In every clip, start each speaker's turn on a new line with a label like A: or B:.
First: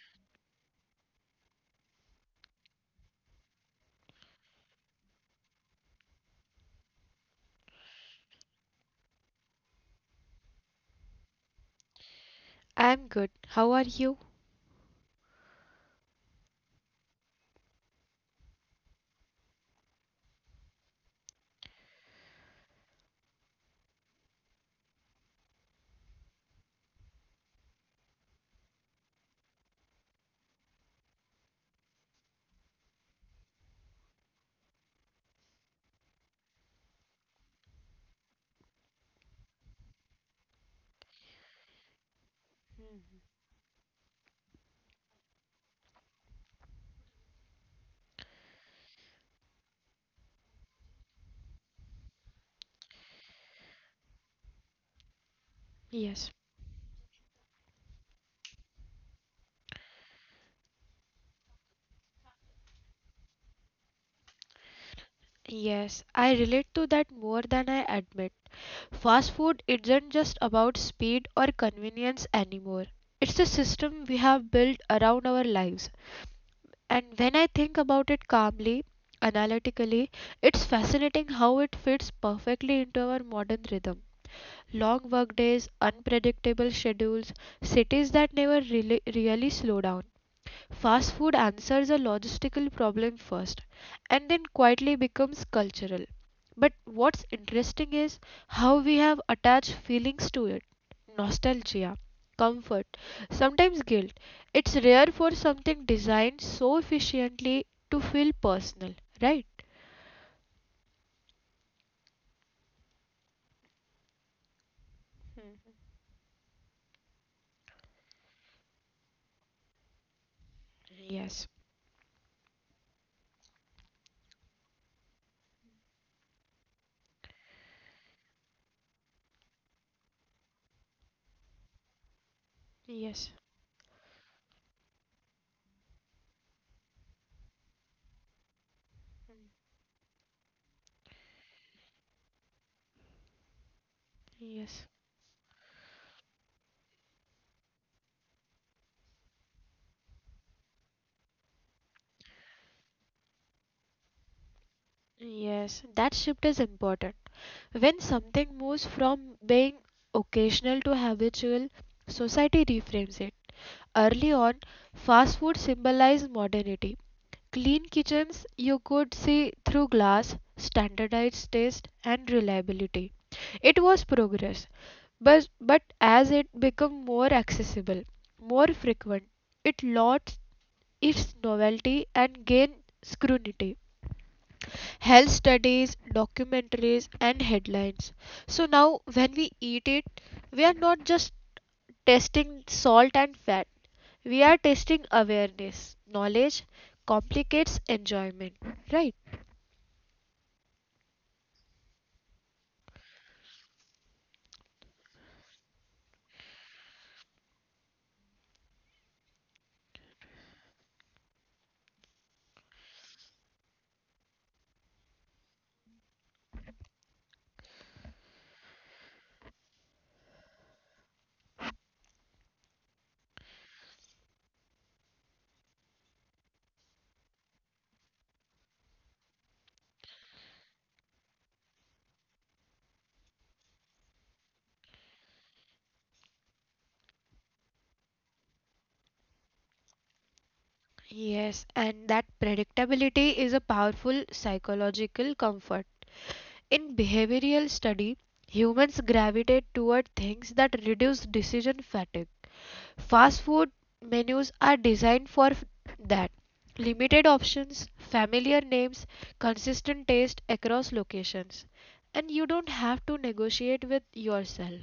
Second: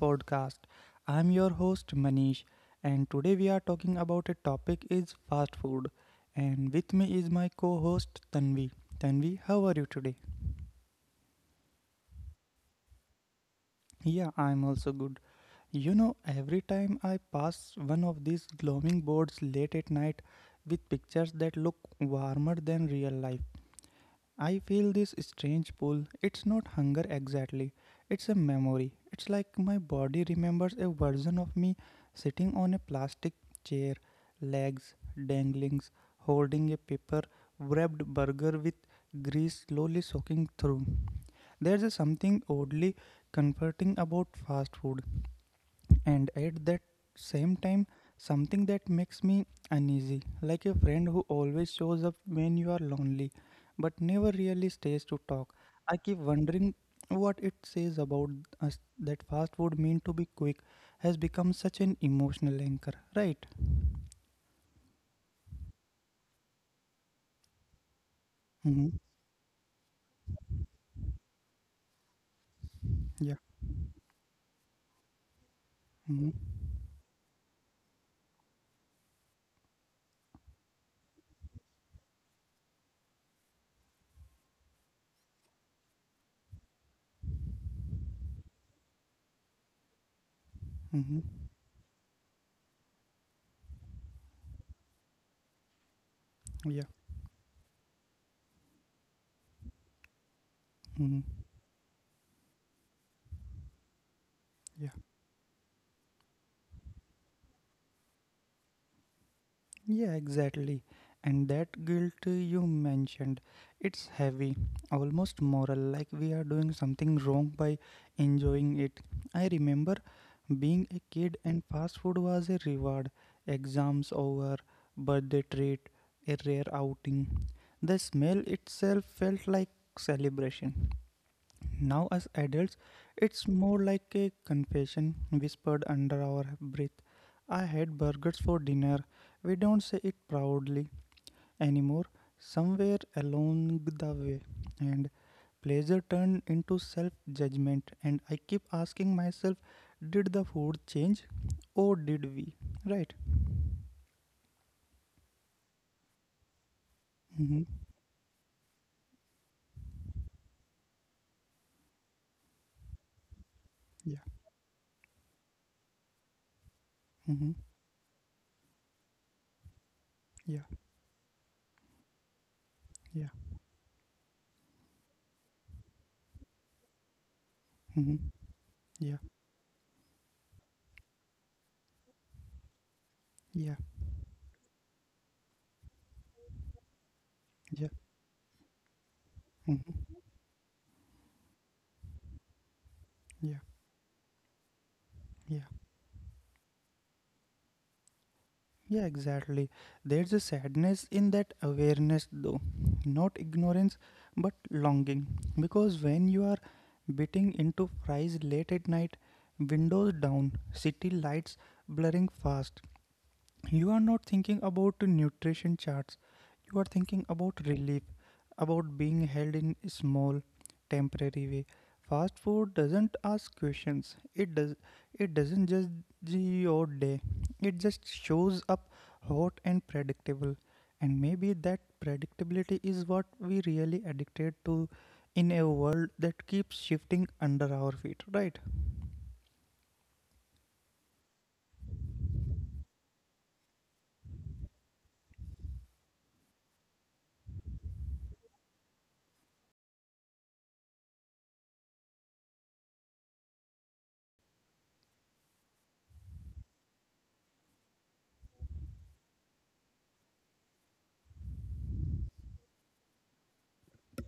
A: podcast. I'm your host Manish, and today we are talking about a topic is fast food. And with me is my co-host Tanvi. Tanvi, how are you today?
B: I'm good. How are you?
A: Yeah, I'm also good. Every time I pass one of these gloaming boards late at night with pictures that look warmer than real life, I feel this strange pull. It's not hunger exactly, it's a memory. It's like my body remembers a version of me sitting on a plastic chair, legs dangling, holding a paper wrapped burger with grease slowly soaking through. There's a something oddly comforting about fast food, and at that same time something that makes me uneasy, like a friend who always shows up when you are lonely but never really stays to talk. I keep
B: Yes.
A: wondering what it says about us, that fast food, mean to be quick, has become such an emotional anchor, right?
B: Yes, I relate to that more than I admit.
A: Mm-hmm.
B: Fast food isn't just about speed or convenience anymore. It's
A: Yeah.
B: a system we have built around our lives.
A: Mm-hmm.
B: And when I think about it calmly, analytically, it's fascinating how it fits perfectly into our modern rhythm. Long work days, unpredictable schedules, cities that never really slow down. Fast
A: Mm-hmm.
B: food answers a logistical problem first and then quietly becomes cultural. But
A: Yeah.
B: what's interesting is how we have attached feelings to it
A: Mm-hmm.
B: nostalgia, comfort, sometimes guilt. It's
A: Yeah.
B: rare for something designed so efficiently to feel personal, right?
A: Yeah, exactly. And that guilt you mentioned, it's heavy, almost moral, like we are doing something wrong by enjoying it. I remember being a kid and fast food was a reward, exams over, birthday treat, a rare outing. The smell itself felt like celebration. Now, as adults, it's more like a confession whispered under our breath. I had burgers for dinner. We don't say it proudly anymore. Somewhere along the way, and pleasure turned into self judgment. And I keep asking myself, did the food change or did we? Right?
B: Yes, that shift is important.
A: Mm-hmm.
B: When something moves from being occasional to habitual, society reframes it. Early
A: Yeah.
B: on, fast food symbolized modernity.
A: Mm-hmm.
B: Clean kitchens you could see through glass,
A: Yeah.
B: standardized taste, and reliability.
A: Yeah.
B: It was progress, but as it became more accessible, more
A: Mm-hmm.
B: frequent,
A: Yeah.
B: it lost its novelty and gained scrutiny.
A: Yeah.
B: Health studies, documentaries, and headlines. So
A: Yeah.
B: now, when we eat it, we are
A: Mm-hmm.
B: not just testing salt and fat.
A: Yeah.
B: We are testing awareness.
A: Yeah.
B: Knowledge complicates enjoyment, right?
A: Yeah, exactly. There's a sadness in that awareness, though. Not ignorance, but longing. Because when you are biting into fries late at night, windows down, city lights blurring fast, you are not thinking about nutrition charts, you are thinking about relief, about being held in a small temporary way. Fast food doesn't ask questions, it doesn't judge your day, it just shows up hot and predictable, and maybe that predictability is what we really addicted to, in a world that keeps shifting under our feet, right?
B: Yes, and that predictability is a powerful psychological comfort. In behavioral study, humans gravitate toward things that reduce decision fatigue. Fast food menus are designed for that. Limited options, familiar names, consistent taste across locations. And you don't have to negotiate with yourself.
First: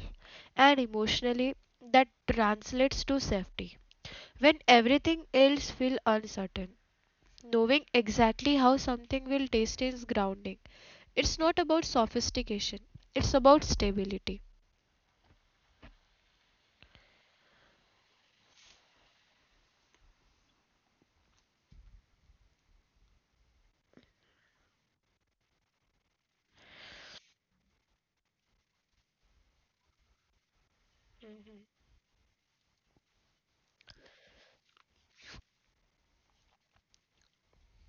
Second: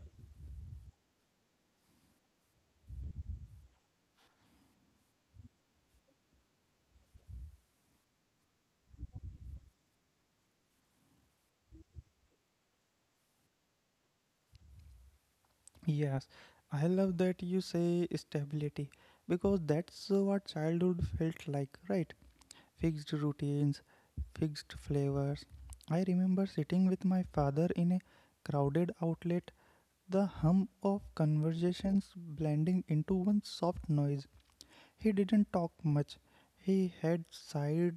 B: And emotionally, that translates to safety. When everything else feels uncertain, knowing exactly how something will taste is grounding. It's not about sophistication, it's about stability.
A: Yes, I love that you say stability because that's what childhood felt like, right? Fixed routines, fixed flavors. I remember sitting with my father in a crowded outlet, the hum of conversations blending into one soft noise. He didn't talk much. He had sighed,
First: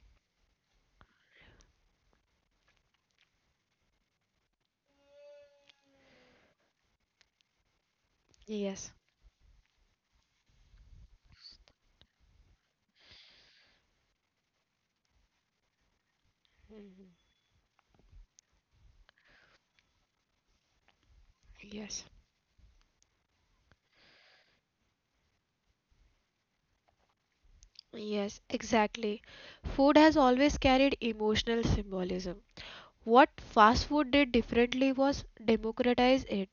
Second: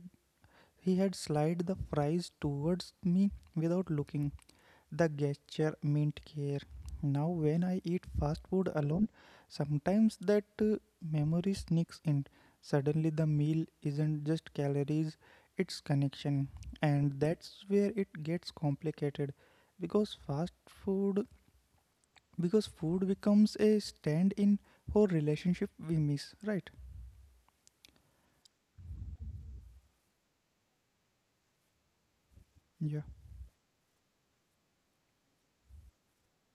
A: he had slid the fries towards me without looking, the gesture meant care. Now, when I eat fast food
B: Yes.
A: alone, sometimes that memory sneaks in. Suddenly, the meal isn't just calories, it's connection. And that's where it gets complicated, because fast food
B: Yes.
A: because food becomes a stand in for relationship we miss, right?
B: Yes, exactly. Food has always carried emotional symbolism.
A: Yeah.
B: What fast food did differently was democratize it.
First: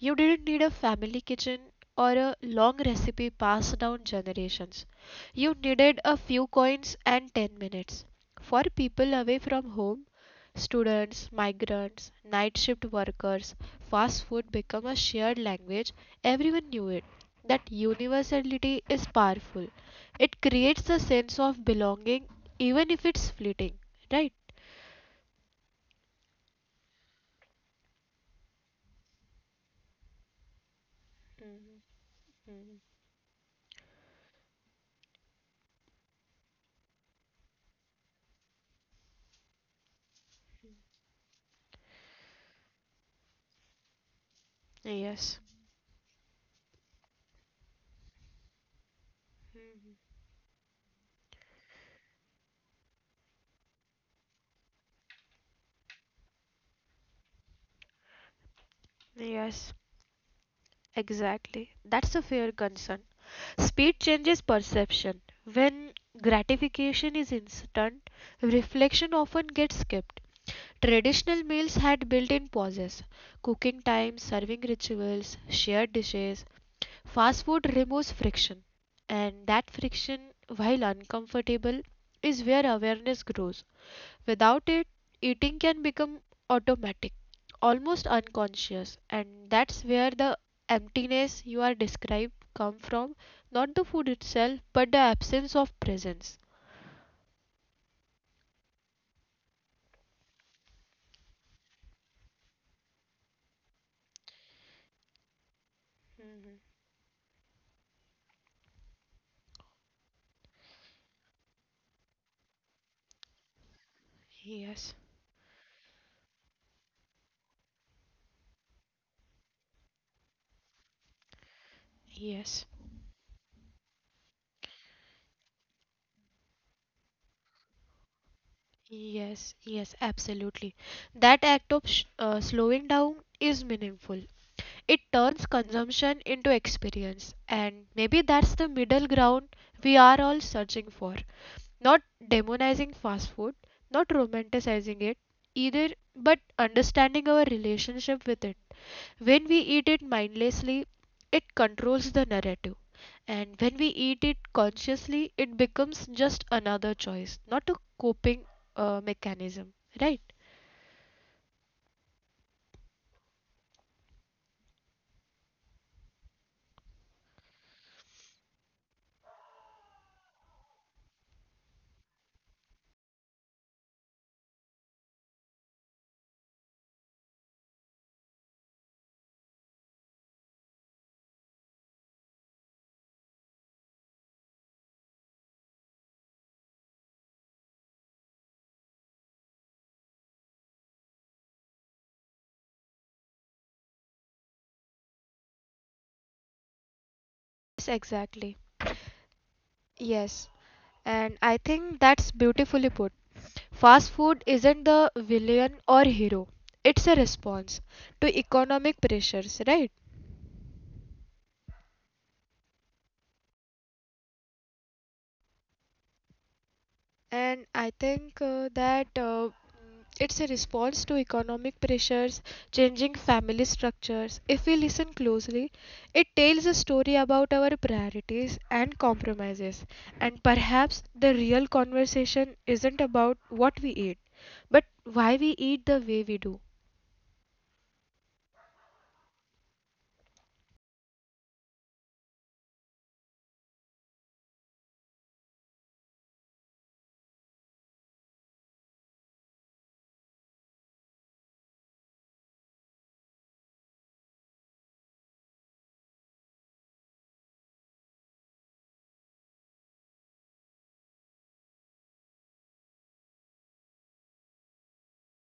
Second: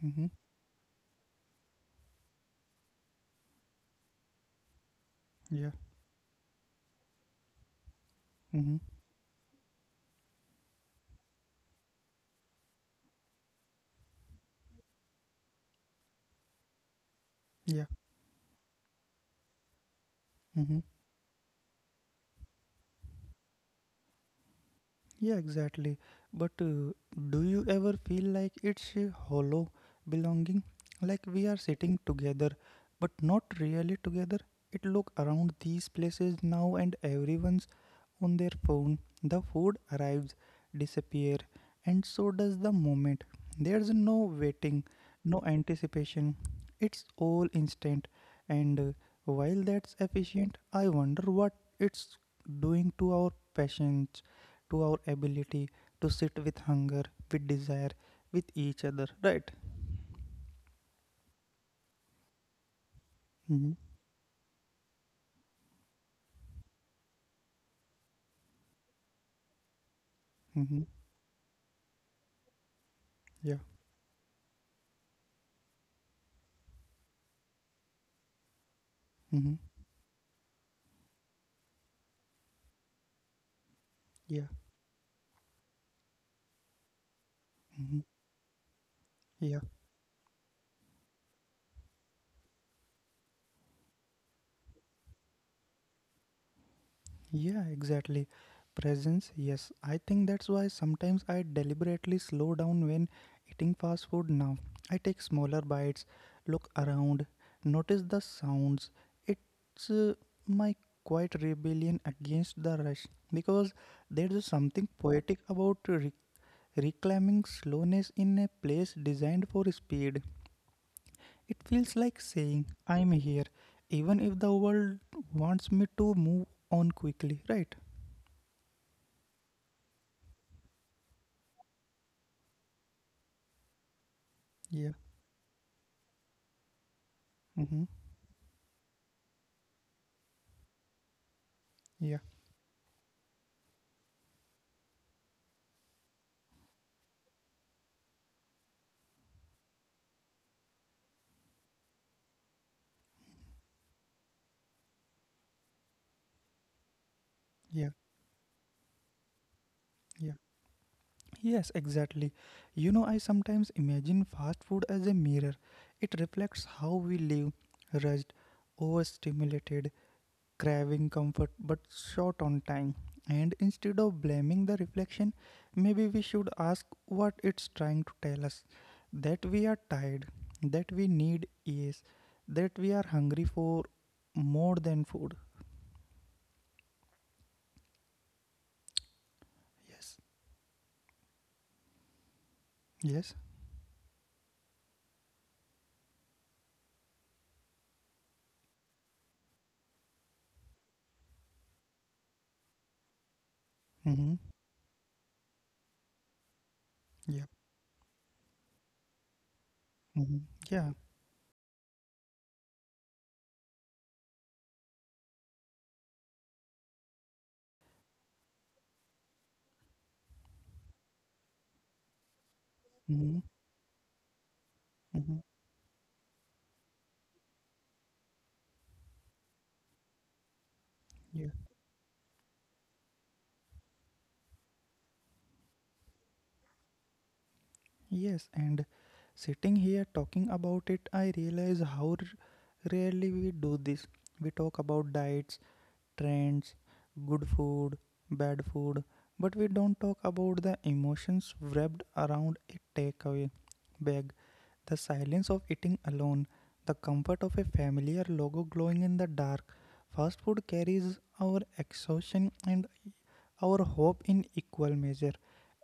B: You
A: Mm-hmm.
B: didn't need a family kitchen or a long recipe passed down generations. You
A: Yeah.
B: needed a few coins and 10 minutes. For
A: Mm-hmm.
B: people away from home, students, migrants, night shift workers, fast food became a shared language. Everyone knew it.
A: Yeah.
B: That universality is powerful.
A: Mm-hmm.
B: It creates a sense of belonging even if it's fleeting, right?
A: Yeah, exactly. But do you ever feel like it's a hollow belonging? Like we are sitting together, but not really together. It look around these places now, and everyone's on their phone. The food arrives, disappear, and so does the moment. There's no waiting, no
B: Yes,
A: anticipation. It's all instant, and while that's efficient, I wonder what it's doing to our passion, to our ability to sit with hunger, with desire, with each other, right?
B: yes, exactly. That's a fair concern.
A: Mm-hmm.
B: Speed changes perception. When gratification is instant, reflection often gets skipped.
A: Mm-hmm.
B: Traditional meals had built in pauses,
A: Yeah.
B: cooking time, serving rituals, shared dishes. Fast food removes friction, and
A: Mm-hmm.
B: that friction, while uncomfortable, is where awareness grows.
A: Yeah.
B: Without it, eating can become automatic,
A: Mm-hmm.
B: almost unconscious, and
A: Yeah.
B: that's where the emptiness you are described come from, not the food itself, but the absence of presence.
A: Yeah, exactly. Presence, yes. I think that's why sometimes I deliberately slow down when eating fast food now. I take smaller bites, look around, notice the sounds. It's my quiet rebellion against the rush, because there's something
B: Yes,
A: poetic about reclaiming slowness in a place designed for speed. It feels like saying,
B: yes,
A: I'm here, even if the world wants me to move on quickly, right?
B: yes, yes, absolutely. That act of slowing down is meaningful.
A: Yeah.
B: It turns consumption into experience,
A: Mm-hmm.
B: and maybe that's the middle ground we are all searching for.
A: Yeah.
B: Not demonizing fast food, not romanticizing it either, but understanding our relationship with it. When we eat it mindlessly, it controls the narrative. And when we eat it consciously, it becomes just another choice, not a
A: Yeah.
B: coping mechanism. Right?
A: Yeah. Yes, exactly. I sometimes imagine fast food as a mirror. It reflects how we live, rushed, overstimulated, craving comfort but short on time. And instead of blaming the reflection, maybe we should ask what it's trying to tell us, that we are tired, that we need ease, that we are hungry for more than food. Yes, yes.
B: Yes, exactly. Yes. And I think that's beautifully put.
A: Mm-hmm.
B: Fast food isn't the villain or hero, it's
A: Yeah.
B: a response to economic pressures, right?
A: Mm-hmm. Yeah.
B: And I think it's a response to economic pressures,
A: Mm-hmm.
B: changing family structures. If we
A: Mm-hmm.
B: listen closely, it tells a story about our priorities and compromises. And perhaps
A: Yeah.
B: the real conversation isn't about what we eat, but why we eat the way we do.
A: Yes. And sitting here talking about it, I realize how rarely we do this. We talk about diets, trends, good food, bad food, but we don't talk about the emotions wrapped around a takeaway bag, the silence of eating alone, the comfort of a familiar logo glowing in the dark. Fast food carries our exhaustion and our hope in equal measure,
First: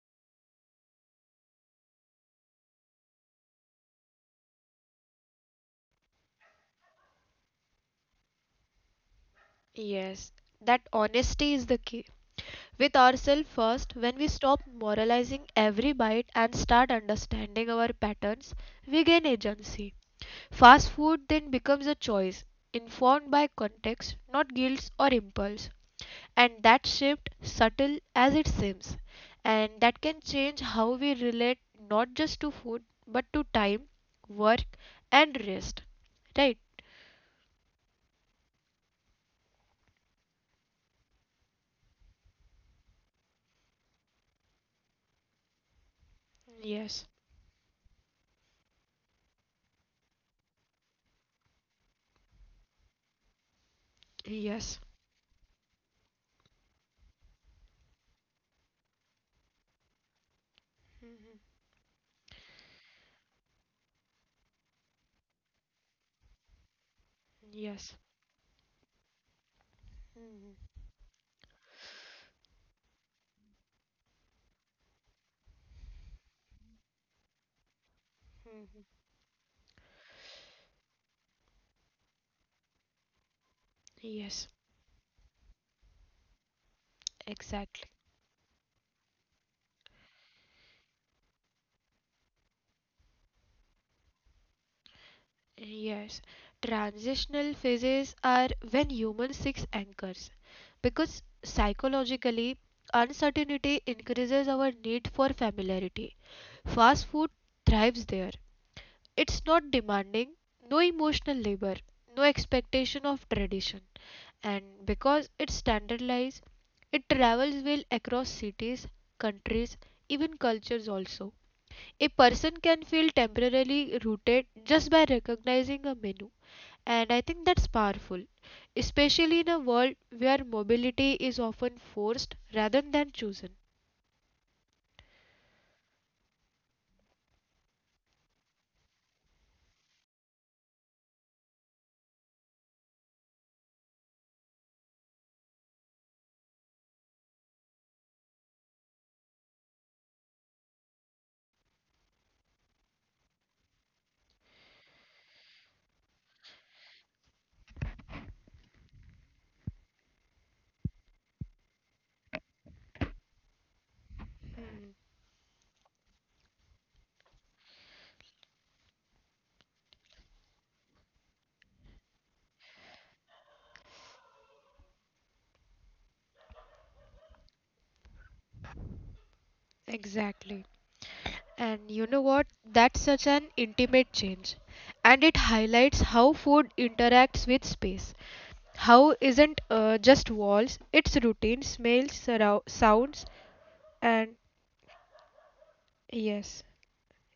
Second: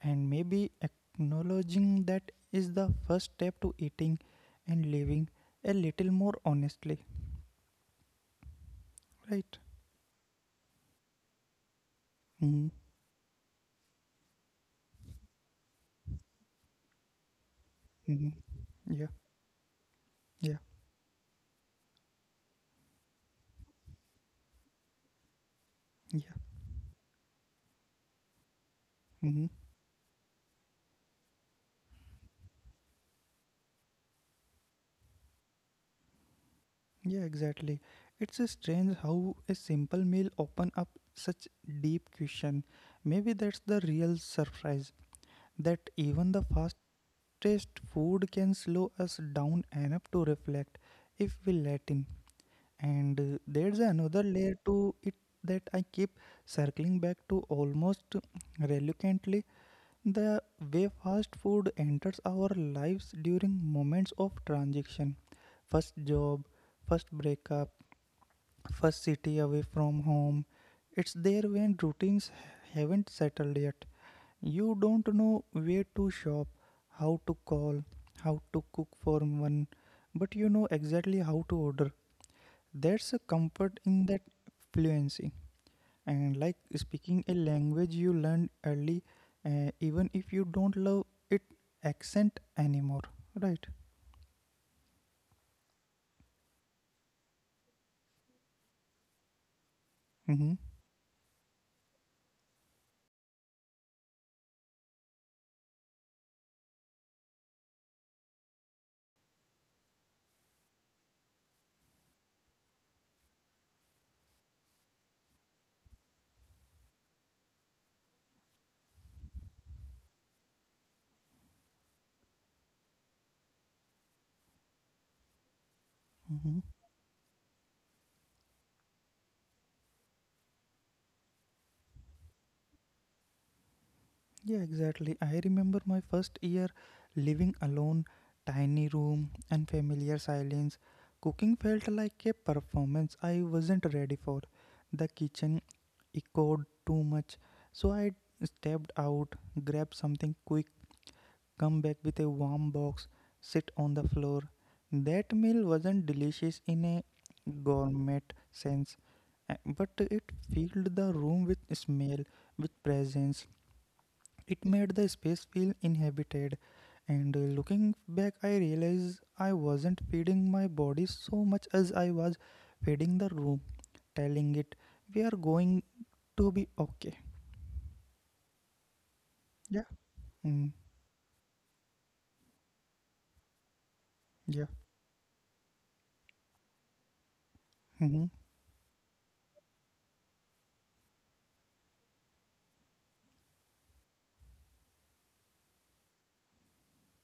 A: and maybe acknowledging that is the first step to eating and living a little more honestly, right?
B: Yes, that honesty is the key.
A: Mm-hmm.
B: With ourselves first, when we stop moralizing every bite and start understanding our
A: Mm-hmm.
B: patterns, we
A: Yeah,
B: gain agency.
A: yeah,
B: Fast food then becomes a choice, informed by context, not guilt or impulse.
A: yeah.
B: And that shift, subtle as it seems,
A: Hmm.
B: and that can change how we relate not just to food but to time, work, and rest. Right?
A: Yeah, exactly. It's a strange how a simple meal open up such deep question. Maybe that's the real surprise, that even the fastest food can slow us down enough to reflect if we let in. And there's another layer to it that I keep circling back to almost reluctantly. The way fast food enters our lives during moments of transition, first job, first breakup, first city away from home. It's there when routines haven't settled yet. You don't know where to shop, how to call, how to cook for one, but you know exactly how to order. There's a comfort in
B: Yes,
A: that fluency, and like speaking a
B: exactly.
A: language you learned early, even if you don't love it accent anymore, right?
B: Yes, transitional phases are when humans seek anchors
A: Mm-hmm.
B: because psychologically uncertainty increases our need for familiarity. Fast food thrives there. It's not demanding, no emotional labor, no expectation of tradition, and because it's standardized, it travels well across cities, countries, even cultures also. A person can feel temporarily rooted just by recognizing a menu and
A: Mm-hmm.
B: I think that's powerful, especially in a world where mobility is often forced rather than chosen.
A: Yeah, exactly. I remember my first year living alone, tiny room and familiar silence, cooking felt like a performance I wasn't ready for. The kitchen echoed too much, so I stepped out, grabbed something quick, come back with a warm box, sit on the floor. That meal wasn't delicious in a gourmet sense, but it filled the room with smell, with presence. It made the space feel inhabited. And looking back, I realized I wasn't feeding my body so much as I was feeding the room, telling it, we are going to be okay. Yeah.
B: Exactly.
A: Mm,
B: And you know what? That's such an intimate change.
A: yeah.
B: And it highlights how food interacts with space.
A: Hmm.
B: How isn't just walls, it's routine, smells, sounds, and yes,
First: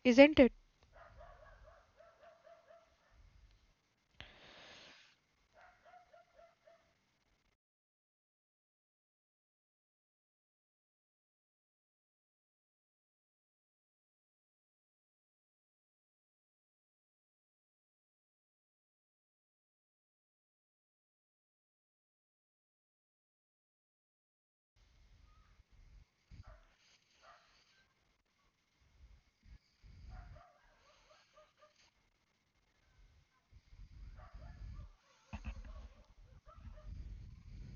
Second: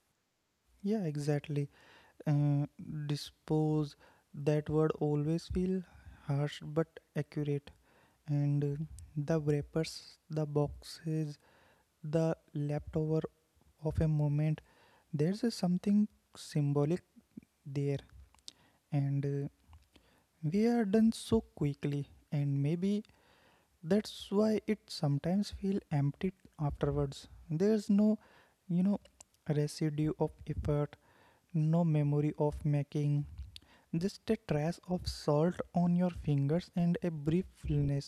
B: isn't it?
A: Yeah, exactly. uh, dispose that word always feel harsh but accurate, and the wrappers, the boxes, the leftover of a moment, there's a something symbolic there. And we are done so quickly, and maybe that's why it sometimes feel empty afterwards, there's no, you know residue of effort, no memory of making. Just a trace of salt on your fingers and a brief fullness.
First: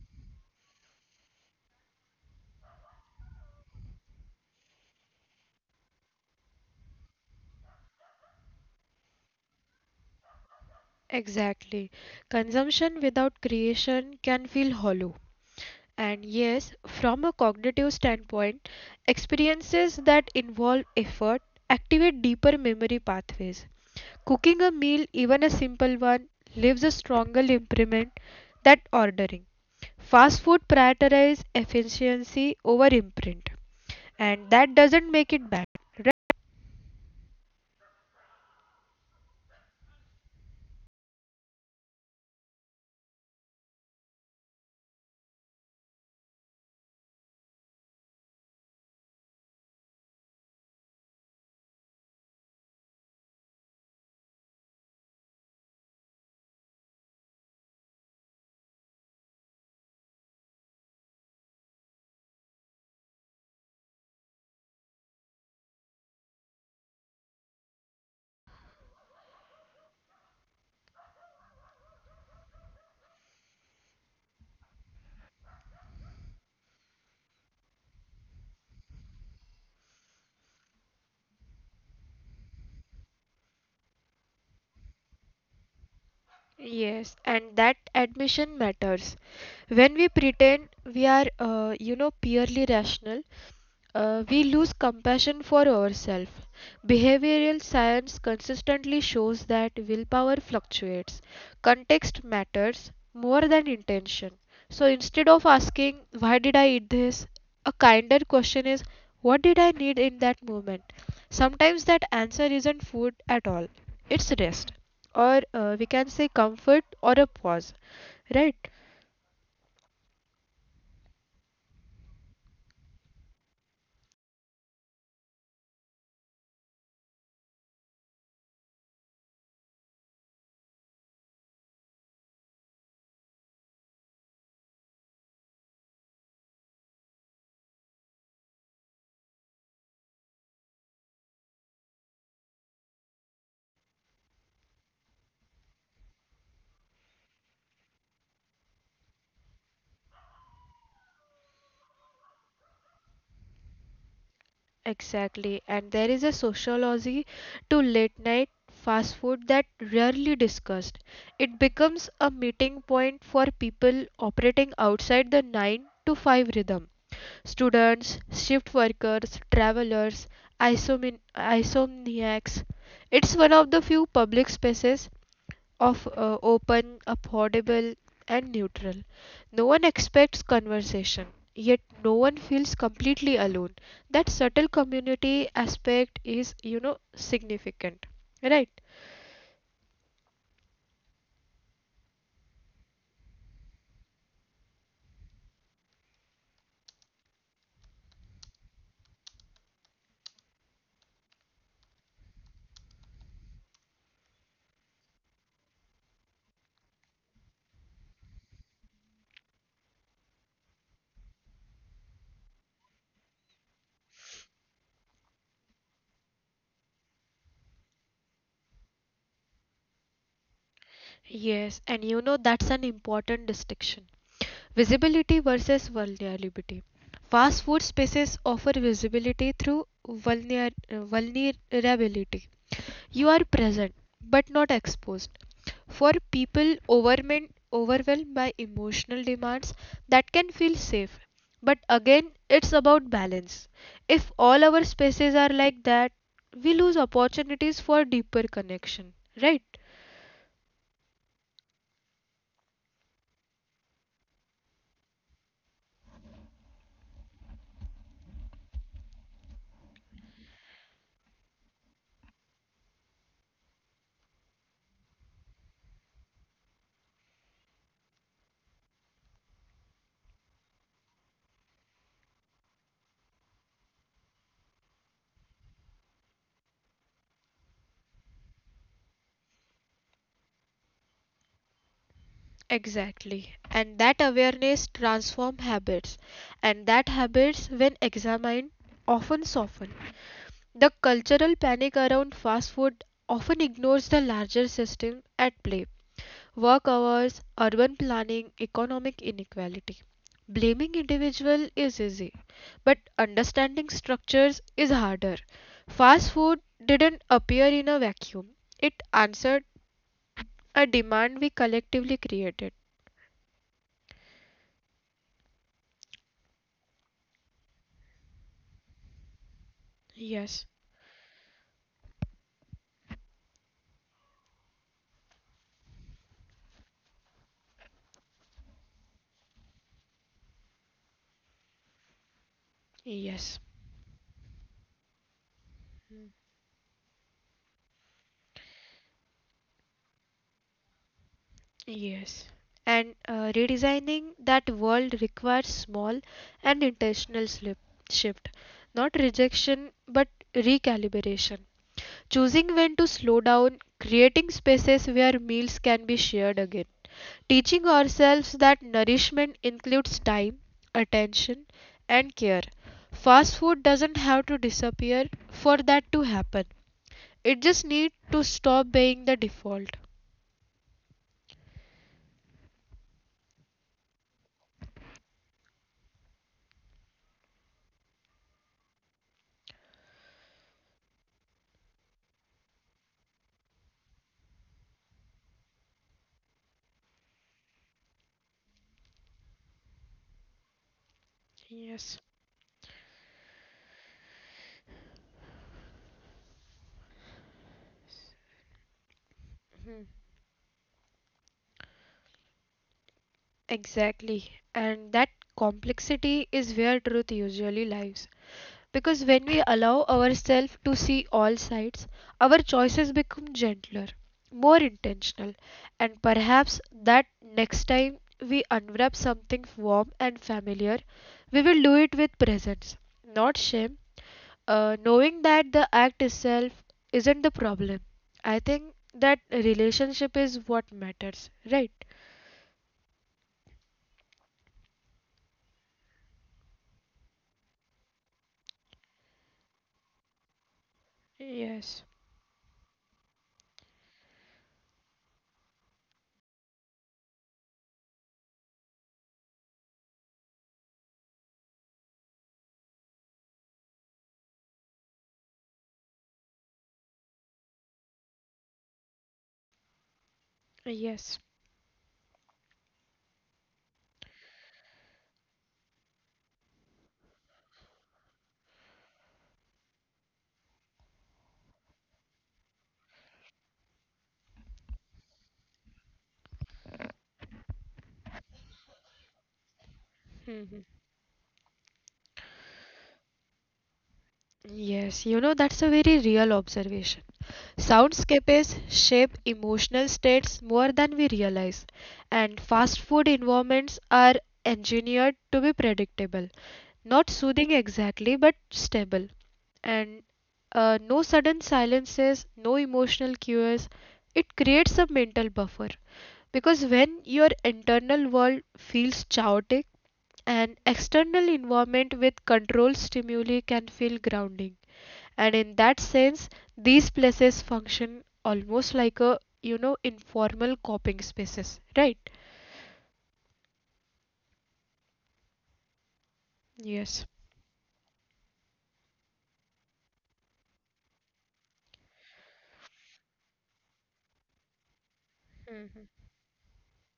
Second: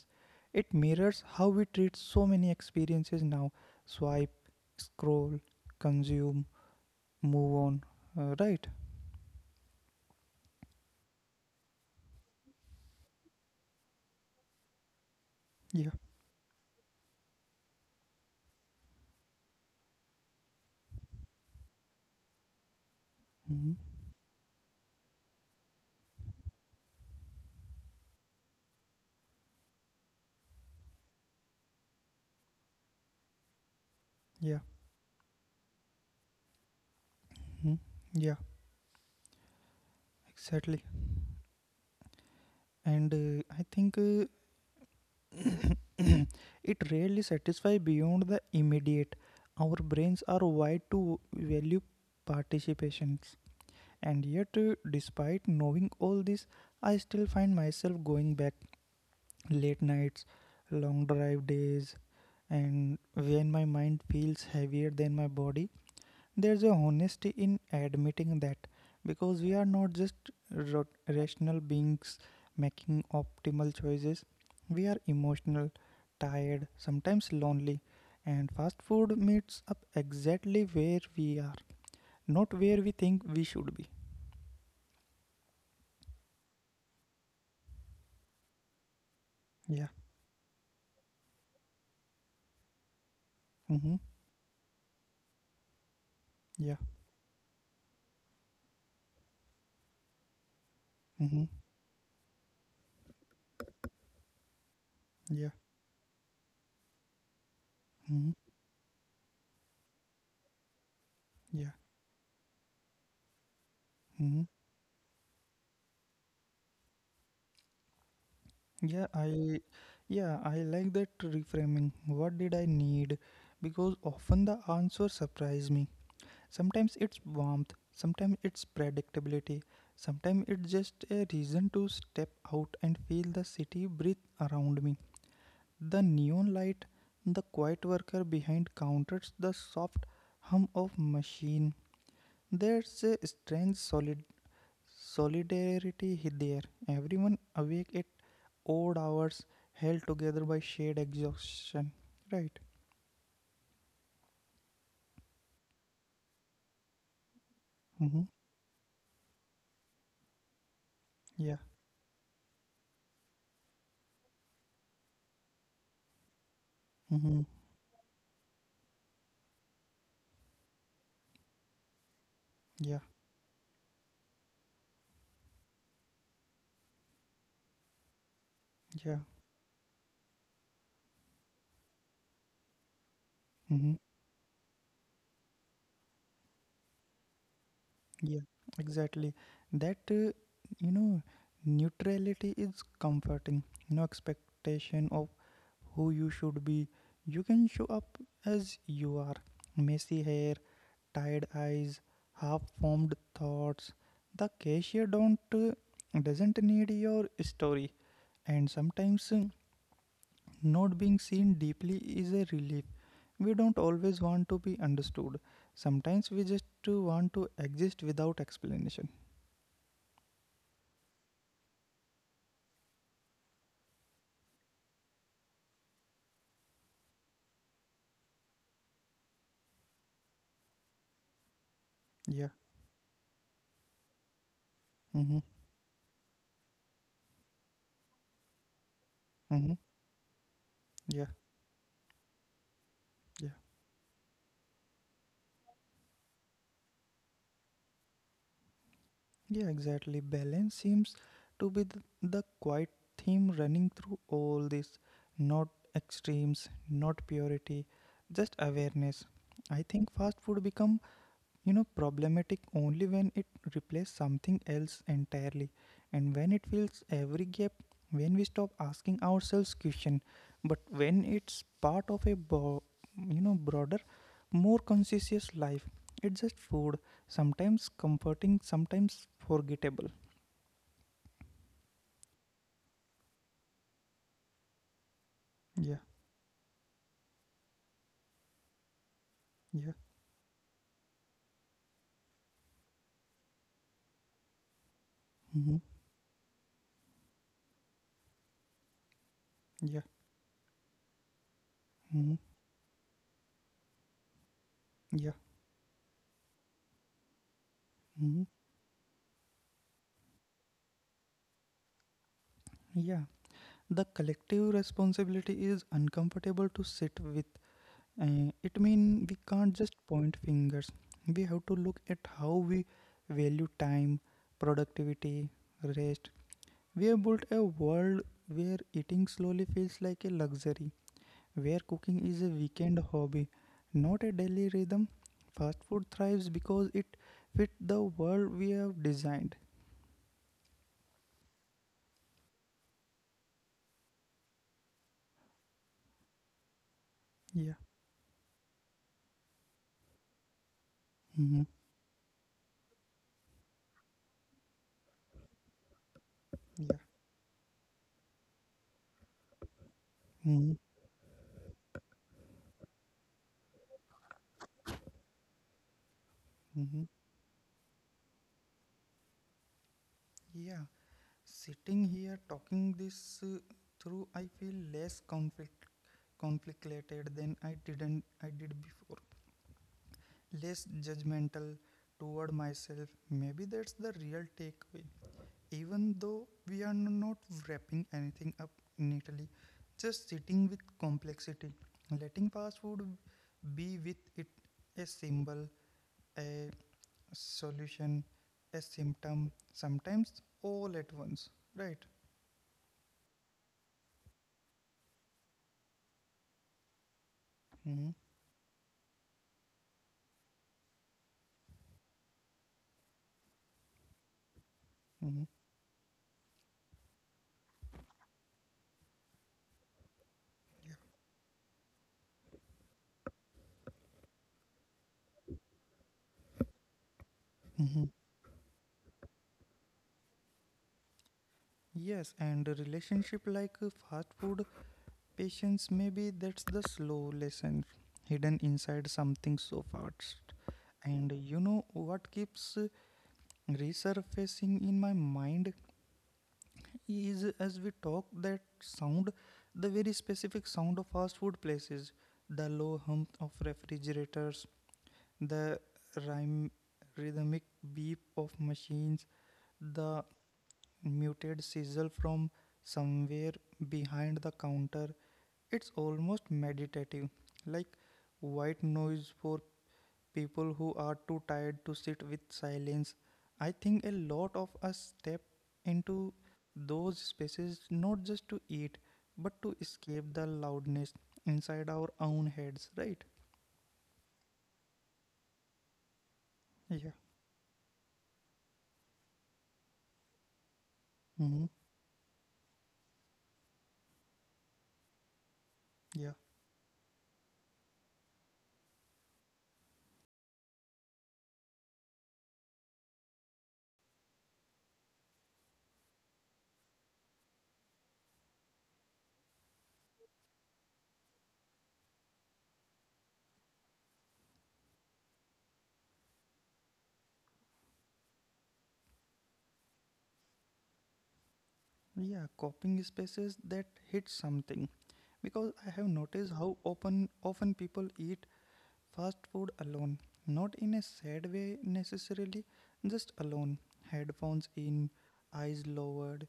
A: It mirrors how we treat so many experiences now, swipe, scroll, consume, move on. Right?
B: Exactly. Consumption without creation can feel hollow.
A: Yeah.
B: And yes, from a cognitive standpoint, experiences that involve effort activate deeper memory
A: Mhm.
B: pathways. Cooking a meal, even a simple one, leaves a stronger imprint than ordering. Fast food prioritizes efficiency over imprint,
A: Yeah.
B: and that doesn't make it bad.
A: Mhm. Yeah. Exactly. And I think it rarely satisfies beyond the immediate. Our brains are wired to value participations. And yet, despite knowing all this, I still find myself going back, late nights, long drive days, and when my mind feels heavier than my body, there's a honesty in admitting that, because we are not just rational beings making optimal choices, we are emotional, tired, sometimes lonely, and fast food meets up exactly where we are, not where we think we should be.
B: Yes, and that admission matters.
A: Yeah.
B: When we pretend we are, you know, purely rational,
A: Mm-hmm.
B: we lose compassion for
A: Yeah.
B: ourselves. Behavioral science consistently shows that willpower
A: Mm-hmm.
B: fluctuates. Context matters more than intention. So
A: Yeah.
B: instead of asking, why did I eat this? A
A: Mm-hmm.
B: kinder question is, what did I need in that moment?
A: Yeah.
B: Sometimes that answer isn't food at all,
A: Mm-hmm.
B: it's rest or we can say comfort or a pause, right?
A: Yeah, I like that reframing. What did I need? Because often the answer surprised me. Sometimes it's warmth, sometimes it's predictability, sometimes it's just a reason to step out and feel the city breathe around me. The neon light, the quiet worker behind counters, the soft hum of machine. There's a strange Solidarity hit there. Everyone awake at odd hours, held together by shared exhaustion. Right?
B: Exactly. And there is a sociology to
A: Mm-hmm.
B: late night fast food that rarely discussed.
A: Yeah.
B: It becomes a meeting point for people operating outside the 9 to 5 rhythm.
A: Mm-hmm.
B: Students, shift workers, travelers, isomniacs.
A: Yeah.
B: It's one of the few public spaces of open, affordable, and neutral.
A: Yeah.
B: No one expects conversation, yet no one feels completely alone. That
A: Mm-hmm.
B: subtle community aspect is, you know, significant. Right?
A: Yeah. Exactly. That, you know, neutrality is comforting. No expectation of who you should be. You can show up as you are, messy hair, tired eyes, half formed thoughts. The cashier don't doesn't need your story, and sometimes not being seen deeply is a relief. We don't always want to be understood. Sometimes we just want to exist without explanation.
B: Yes, and you know that's an important distinction. Visibility versus vulnerability. Fast food spaces offer visibility through vulnerability.
A: Yeah.
B: You are present but not exposed.
A: Mm-hmm.
B: For people overwhelmed by emotional demands that
A: Mm-hmm.
B: can feel safe, but
A: Yeah.
B: again it's about balance.
A: Yeah.
B: If all our spaces are like that, we lose opportunities for deeper connection, right?
A: Yeah, exactly. Balance seems to be the quiet theme running through all this. Not extremes, not purity, just awareness. I think fast food become, problematic only when it replaces something else entirely, and when it fills every gap, when we stop asking ourselves question. But when it's part of a broader, more conscious life, it's just food, sometimes comforting, sometimes forgettable.
B: Exactly, and that awareness transform habits,
A: Yeah.
B: and that habits when examined often soften.
A: Yeah.
B: The cultural panic around fast food often ignores the larger system at play:
A: Mm-hmm.
B: work hours, urban planning, economic inequality.
A: Yeah.
B: Blaming individual is easy,
A: Mm-hmm.
B: but understanding structures is harder.
A: Yeah.
B: Fast food didn't appear in a vacuum. It
A: Mm-hmm.
B: answered a demand we collectively created.
A: Yeah. The collective responsibility is uncomfortable to sit with. It means we can't just
B: Yes,
A: point fingers. We have to look at how we value time, productivity, rest. We have built a world where eating slowly feels like a luxury, where cooking is a weekend hobby, not a daily rhythm. Fast food thrives because it fit the world we have designed.
B: yes. And redesigning that world requires small and intentional slip
A: Yeah.
B: shift, not rejection but recalibration.
A: Mm-hmm.
B: Choosing when to slow down, creating spaces where meals can be shared again,
A: Yeah.
B: teaching ourselves that nourishment includes time,
A: Mm-hmm.
B: attention, and care. Fast food doesn't have to disappear for that to happen. It
A: Mm-hmm.
B: just needs to stop being the default.
A: Yeah. Sitting here talking this through, I feel less conflicted than I didn't I did before. Less judgmental toward myself. Maybe that's the real takeaway. Even though we are not wrapping anything up neatly, just sitting with
B: Yes,
A: complexity, letting fast food be with it a symbol, a solution, a symptom, sometimes all at once. Right?
B: exactly. And that complexity is where truth usually lies.
A: Mm-hmm.
B: Because when we allow ourselves to see all sides, our choices become gentler, more intentional,
A: Mm-hmm.
B: and perhaps that next time we unwrap something warm and familiar, we will do it with presence, not shame. Knowing that the act itself isn't the problem. I
A: Mhm.
B: think that relationship is what matters, right?
A: Yes, and a relationship like fast food, patience, maybe that's the slow lesson hidden inside something so fast. And
B: Yes,
A: you know what keeps resurfacing in my mind is as we talk that sound, the very specific sound of fast food places, the low hum of refrigerators, the rhyme, rhythmic beep of machines, the
B: yes,
A: muted sizzle from somewhere behind the counter. It's almost meditative, like white noise for people who are too tired to sit with silence. I think a lot of us step into those spaces not just to eat, but to escape the loudness inside our own heads, right?
B: yes. You know, that's a very real observation.
A: Yeah.
B: Soundscapes shape emotional states more than we realize,
A: Hmm.
B: and fast food environments are engineered to be predictable,
A: Yeah.
B: not soothing exactly, but stable. And no sudden silences, no emotional cues. It creates a mental buffer because when your internal world feels chaotic, an external environment with controlled stimuli can feel grounding, and in that sense these places function almost like a, you know, informal coping spaces, right?
A: Yeah. Coping spaces that hit something because I have noticed
B: Yes,
A: how open often people eat fast food alone, not in a sad way necessarily, just alone. Headphones in, eyes lowered,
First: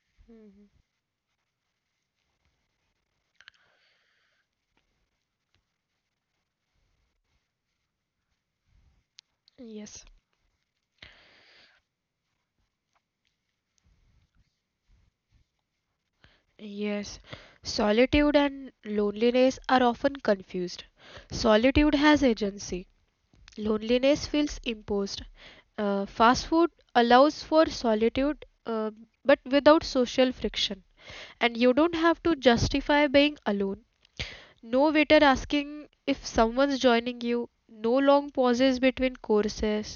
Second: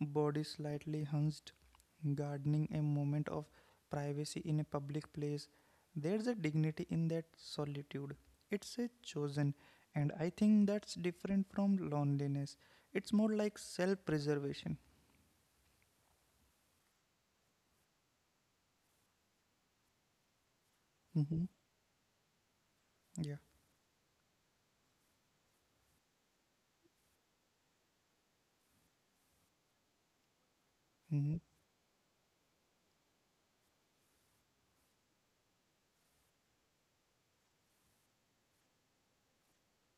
A: body slightly hunched, gardening a moment of privacy in a public place. There's a dignity in that solitude. It's a chosen,
B: yes,
A: and I think that's different from loneliness. It's more like self preservation.
B: yes. Solitude and loneliness are often confused.
A: Mm-hmm.
B: Solitude has agency,
A: Yeah.
B: loneliness feels imposed. Fast food allows for solitude but without social friction,
A: Mm-hmm.
B: and you don't have to justify being alone. No waiter asking if someone's joining you, no long pauses between courses.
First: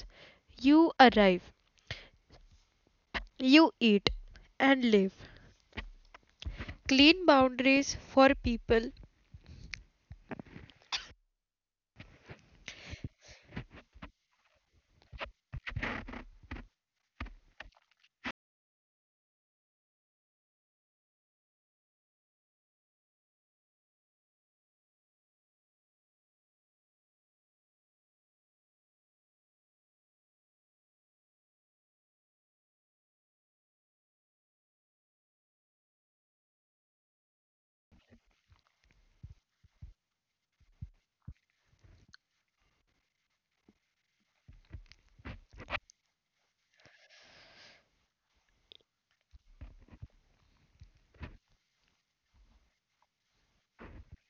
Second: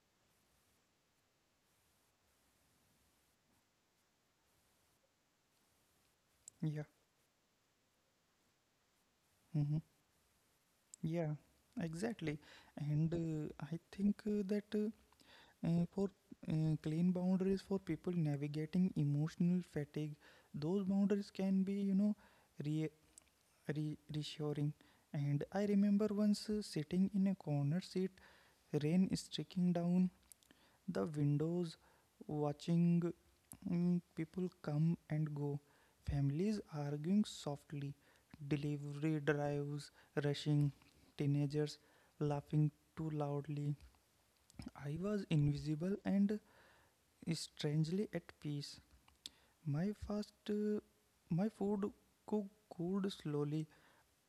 B: You arrive, you eat, and live.
A: Yeah.
B: Clean boundaries for people,
A: Mm-hmm. Yeah. Exactly. And I think that for clean boundaries for people navigating emotional fatigue, those boundaries can be, you know, re- reassuring. And I remember once sitting in a corner seat, rain streaking down the windows, watching people come and go, families arguing softly, delivery drives rushing, teenagers laughing too loudly. I was invisible and is strangely at peace. My fast, uh, my food cook cooled slowly,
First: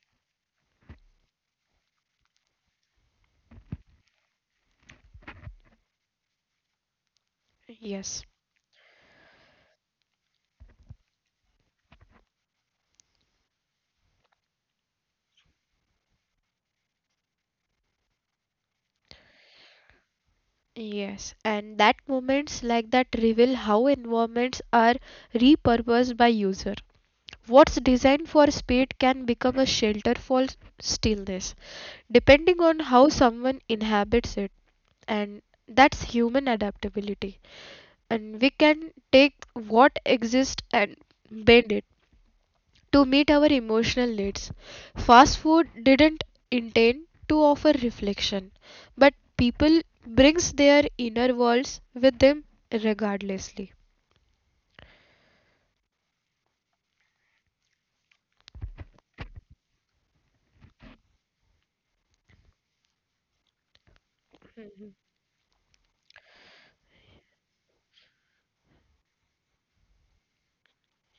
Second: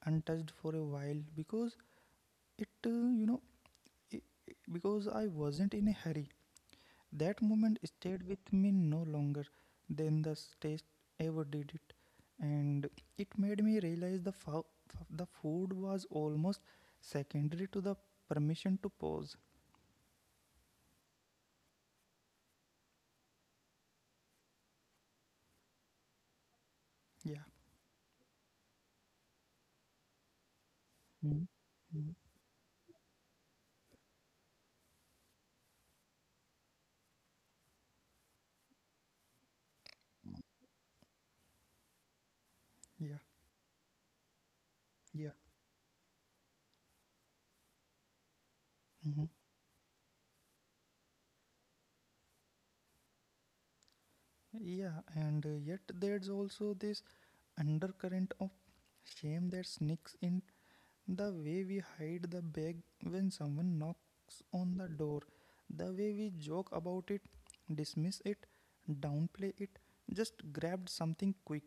A: untouched for a while because it, you know, I- because I wasn't in a hurry. That moment stayed with me no longer than the taste ever did it, and it made me realize the food was almost secondary to the permission to pause.
B: and that moments like that reveal how environments are repurposed by user.
A: Yeah.
B: What's designed for speed can become a shelter for
A: Mhm.
B: stillness,
A: Mhm.
B: depending on how someone inhabits it, and that's human adaptability. And we can take what exists and bend it
A: Yeah.
B: to meet our emotional needs.
A: Yeah.
B: Fast food didn't intend to offer reflection, but
A: Mhm.
B: people brings their inner worlds with them regardlessly.
A: Yeah, and yet there's also this undercurrent of shame that sneaks in the way we hide the bag when someone knocks on the door, the way we joke about it, dismiss it, downplay it, just grabbed something quick,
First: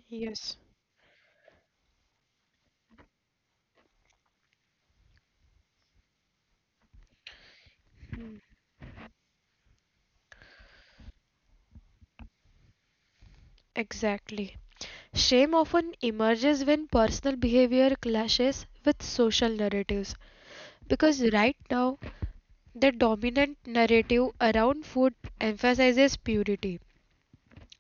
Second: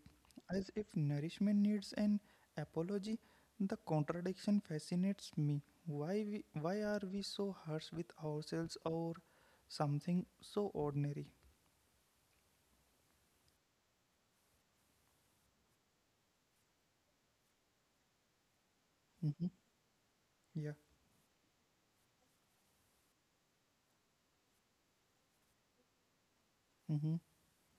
A: as if nourishment needs an apology. The contradiction fascinates me. Why are we so harsh with ourselves or something so ordinary?
B: Exactly. Shame often emerges when personal behavior clashes with
A: Hmm.
B: social narratives
A: Yeah.
B: because right now the dominant narrative around food emphasizes purity,
A: Mhm.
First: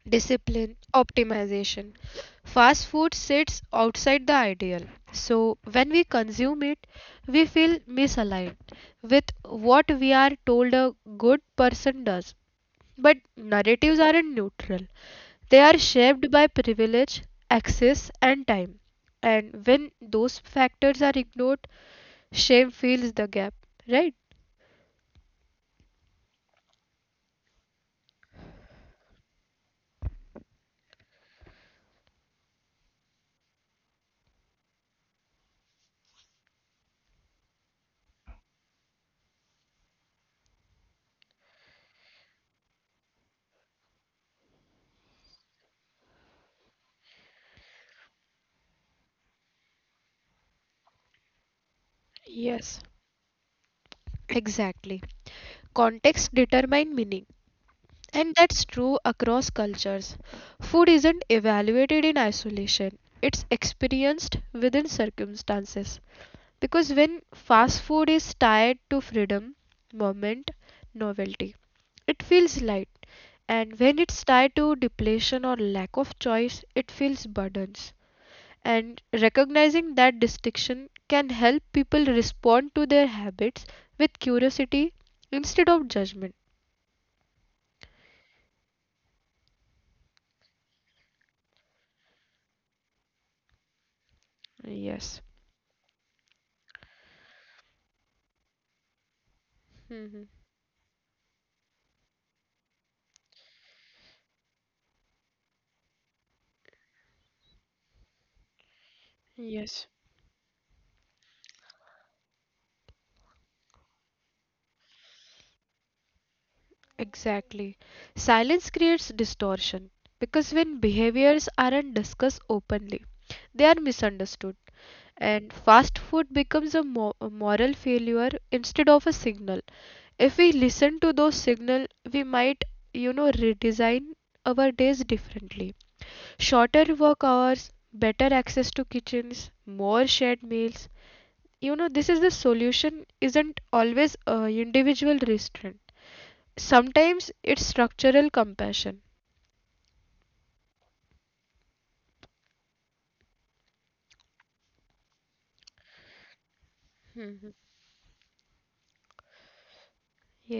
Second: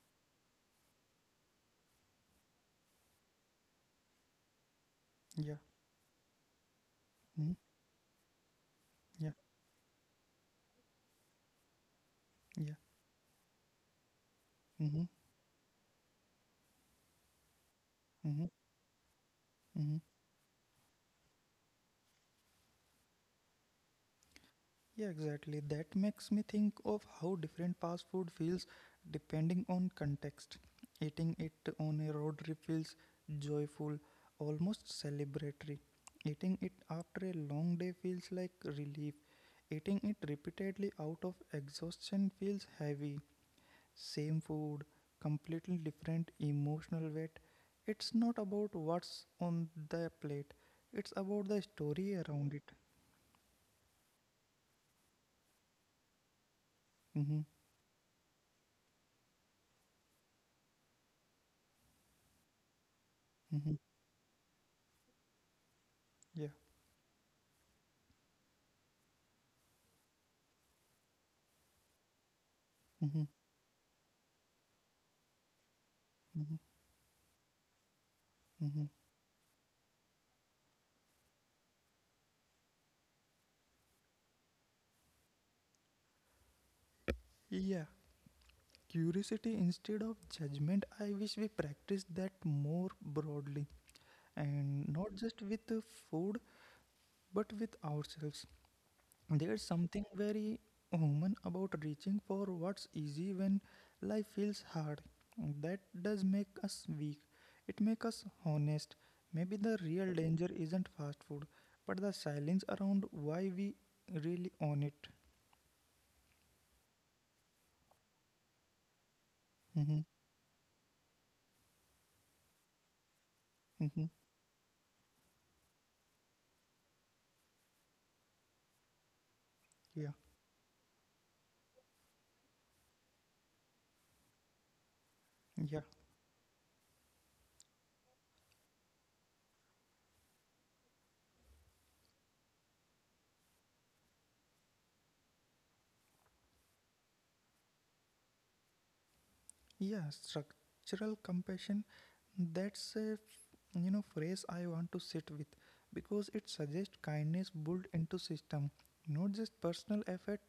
B: discipline, optimization. Fast food sits outside the ideal. So
A: Yeah.
B: when we consume it, we
A: Mm-hmm.
B: feel misaligned with
A: Yeah.
B: what we are told a good person does.
A: Yeah.
B: But narratives aren't neutral.
A: Mm-hmm.
B: They are shaped by privilege, access, and time.
A: Mm-hmm.
B: And when those
A: Mm-hmm.
B: factors are ignored, shame fills the gap, right?
A: Yeah, exactly. That makes me think of how different fast food feels depending on context. Eating it on a road trip feels joyful, almost celebratory. Eating it after a long day feels like relief. Eating it repeatedly out of exhaustion feels heavy. Same food, completely different emotional weight. It's not about what's on the plate, it's about the story around it.
B: Exactly. Context determine meaning.
A: Mm-hmm,
B: And that's true across cultures. Food isn't evaluated in isolation, it's experienced
A: mm-hmm,
B: within circumstances. Because
A: yeah.
B: when fast food is tied to freedom, moment, novelty, it feels light. And
A: Mm-hmm,
B: when it's tied to depletion or lack of choice, it
A: mm-hmm,
B: feels burdens. And
A: mm-hmm.
B: recognizing that distinction can help people respond to their habits with curiosity instead of judgment.
A: Yeah, curiosity instead of judgment. I wish we practice that more broadly and not just with the food but with ourselves. There's something very human about reaching for what's easy when life feels hard. That does make us weak. It makes us honest. Maybe the real danger isn't fast food, but the silence around why we really own it.
B: Exactly. Silence creates distortion
A: Mm-hmm.
B: because when behaviors aren't discussed openly, they are
A: Mm-hmm.
B: misunderstood. And fast food becomes a, a moral failure instead of a signal. If
A: Yeah.
B: we listen to those signals, we might, you know, redesign our days differently.
A: Yeah.
B: Shorter work hours, better access to kitchens, more shared meals. You know, this is the solution, isn't always individual restraint. Sometimes it's structural compassion.
A: Yeah, structural compassion. That's a you know phrase I want to sit with because it suggests kindness built into system, not just personal effort.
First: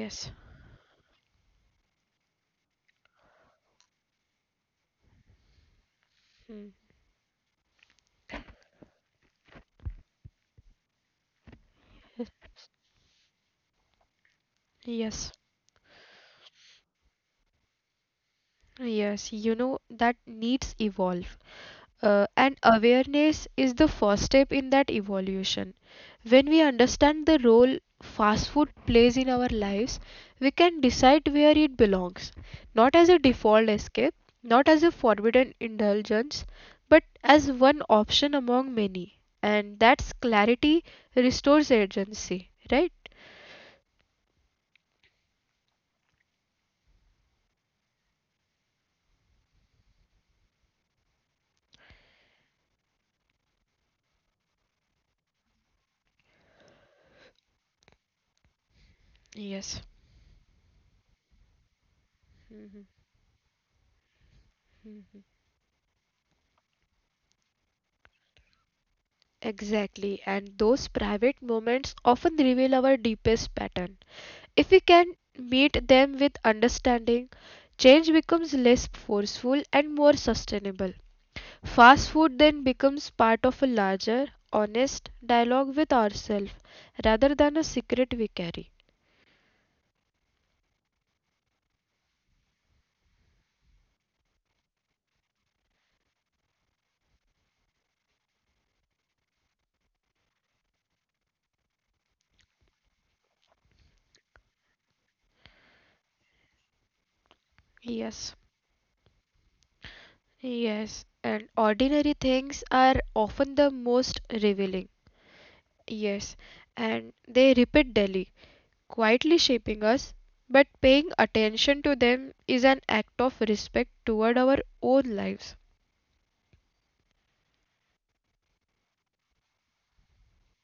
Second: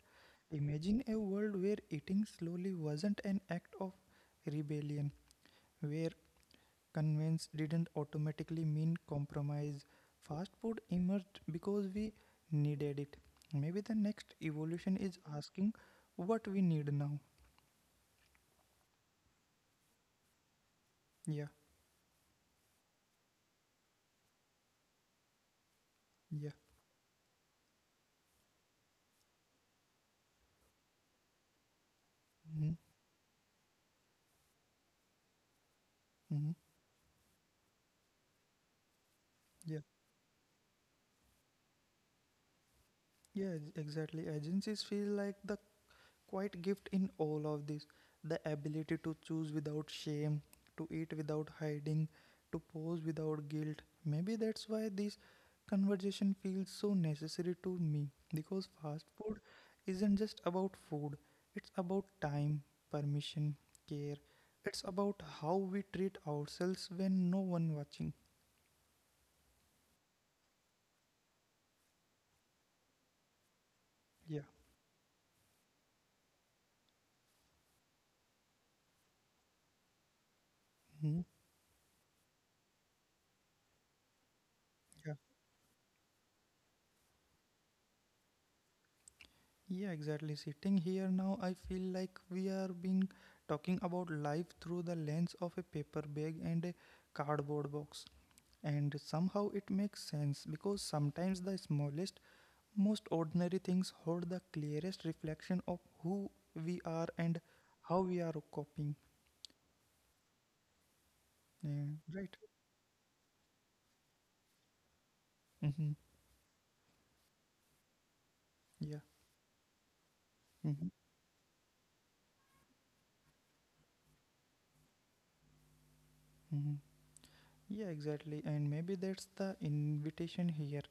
A: Imagine a world where eating slowly wasn't an act of rebellion, where convenience didn't automatically mean compromise. Fast food emerged because we needed it. Maybe the next evolution is
B: Yes,
A: asking what we need now.
B: yes, that needs
A: Yeah,
B: evolve. And awareness is the first step in that evolution.
A: yeah.
B: When we understand the role fast food plays in our lives, we can decide where it belongs,
A: Mm-hmm.
B: not as a default escape, not as a forbidden
A: Mm-hmm.
B: indulgence, but as one option among many.
A: Yeah.
B: And that's clarity restores agency, right?
A: Yeah, exactly. Agencies feel like the quiet gift in all of this the ability to choose without shame, to eat without hiding, to pose without guilt. Maybe that's why this conversation feels so necessary to me because fast food isn't just about food, it's about time, permission, care. It's about how we treat ourselves when no one watching.
B: Exactly, and those private moments often reveal our deepest pattern.
A: Yeah.
B: If we can meet them with understanding, change becomes less forceful and more sustainable.
A: Mhm.
B: Fast food then becomes part of a larger, honest dialogue with ourselves rather than a secret we carry.
A: Yeah, exactly. Sitting here now, I feel like we are being talking about life through the lens of a paper bag and a cardboard box. And somehow it makes sense because sometimes the smallest, most ordinary things hold the clearest reflection of who we are and how we are
B: Yes,
A: coping.
B: yes, and
A: Yeah, right?
B: ordinary things are often the most revealing.
A: Mm-hmm.
B: Yes, and they repeat daily,
A: Yeah.
B: quietly shaping us,
A: Mm-hmm.
B: but paying attention to them is an act of respect toward our own lives.
A: Mm-hmm. Yeah, exactly. And maybe that's the invitation here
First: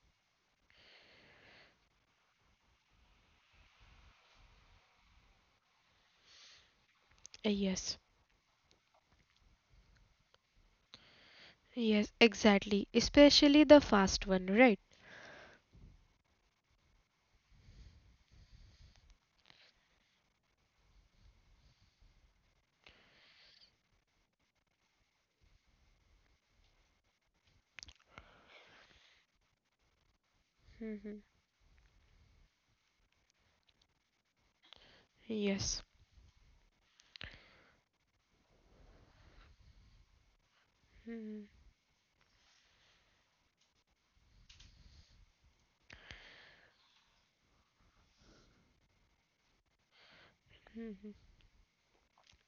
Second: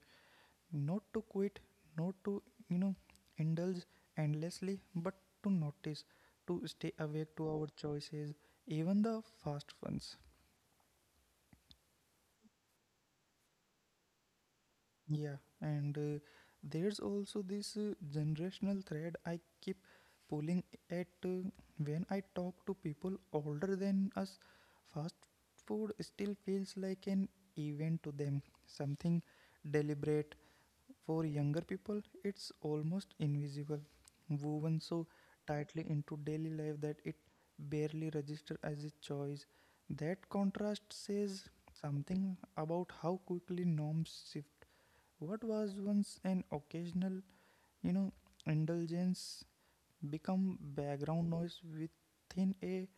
A: not to quit, not to, you know, indulge endlessly, but to notice, to stay awake to our
B: Yes,
A: choices, even the fast ones.
B: yes, exactly. Especially the fast one, right?
A: Yeah, and there's also this generational thread I keep pulling at when I talk to people older than us. Fast food still feels like an event to them, something deliberate. For younger people, it's almost invisible, woven so tightly into daily life that it barely registers as a choice. That contrast says something about how quickly norms shift. What was once an occasional, you know, indulgence become background noise within a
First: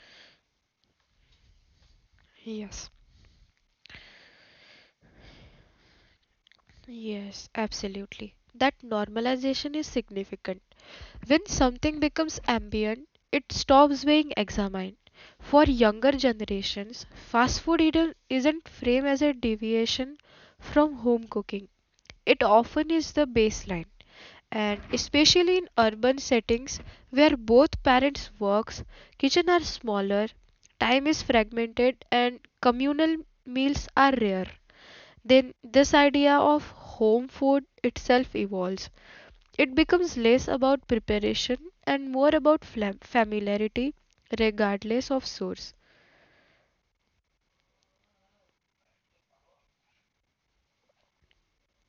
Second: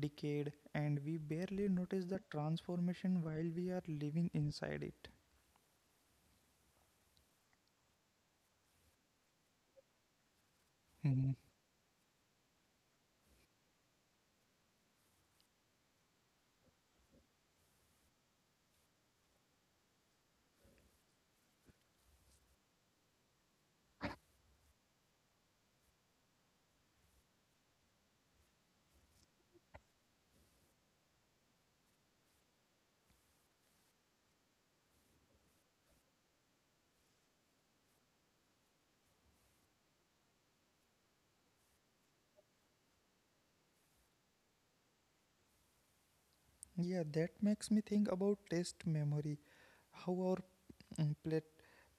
A: decade, and we barely notice the transformation while we are living inside it.
B: Yes, absolutely. That normalization is significant. When something becomes ambient, it stops being examined. For younger generations, fast food eater isn't framed as a deviation from home cooking. It often is the baseline, and especially in urban settings where both parents works, kitchen are smaller, time is fragmented, and communal meals are rare, then this idea of home food itself evolves. It becomes less about preparation and more about familiarity, regardless of source.
A: Yeah, that makes me think about taste memory. How our mm, plate,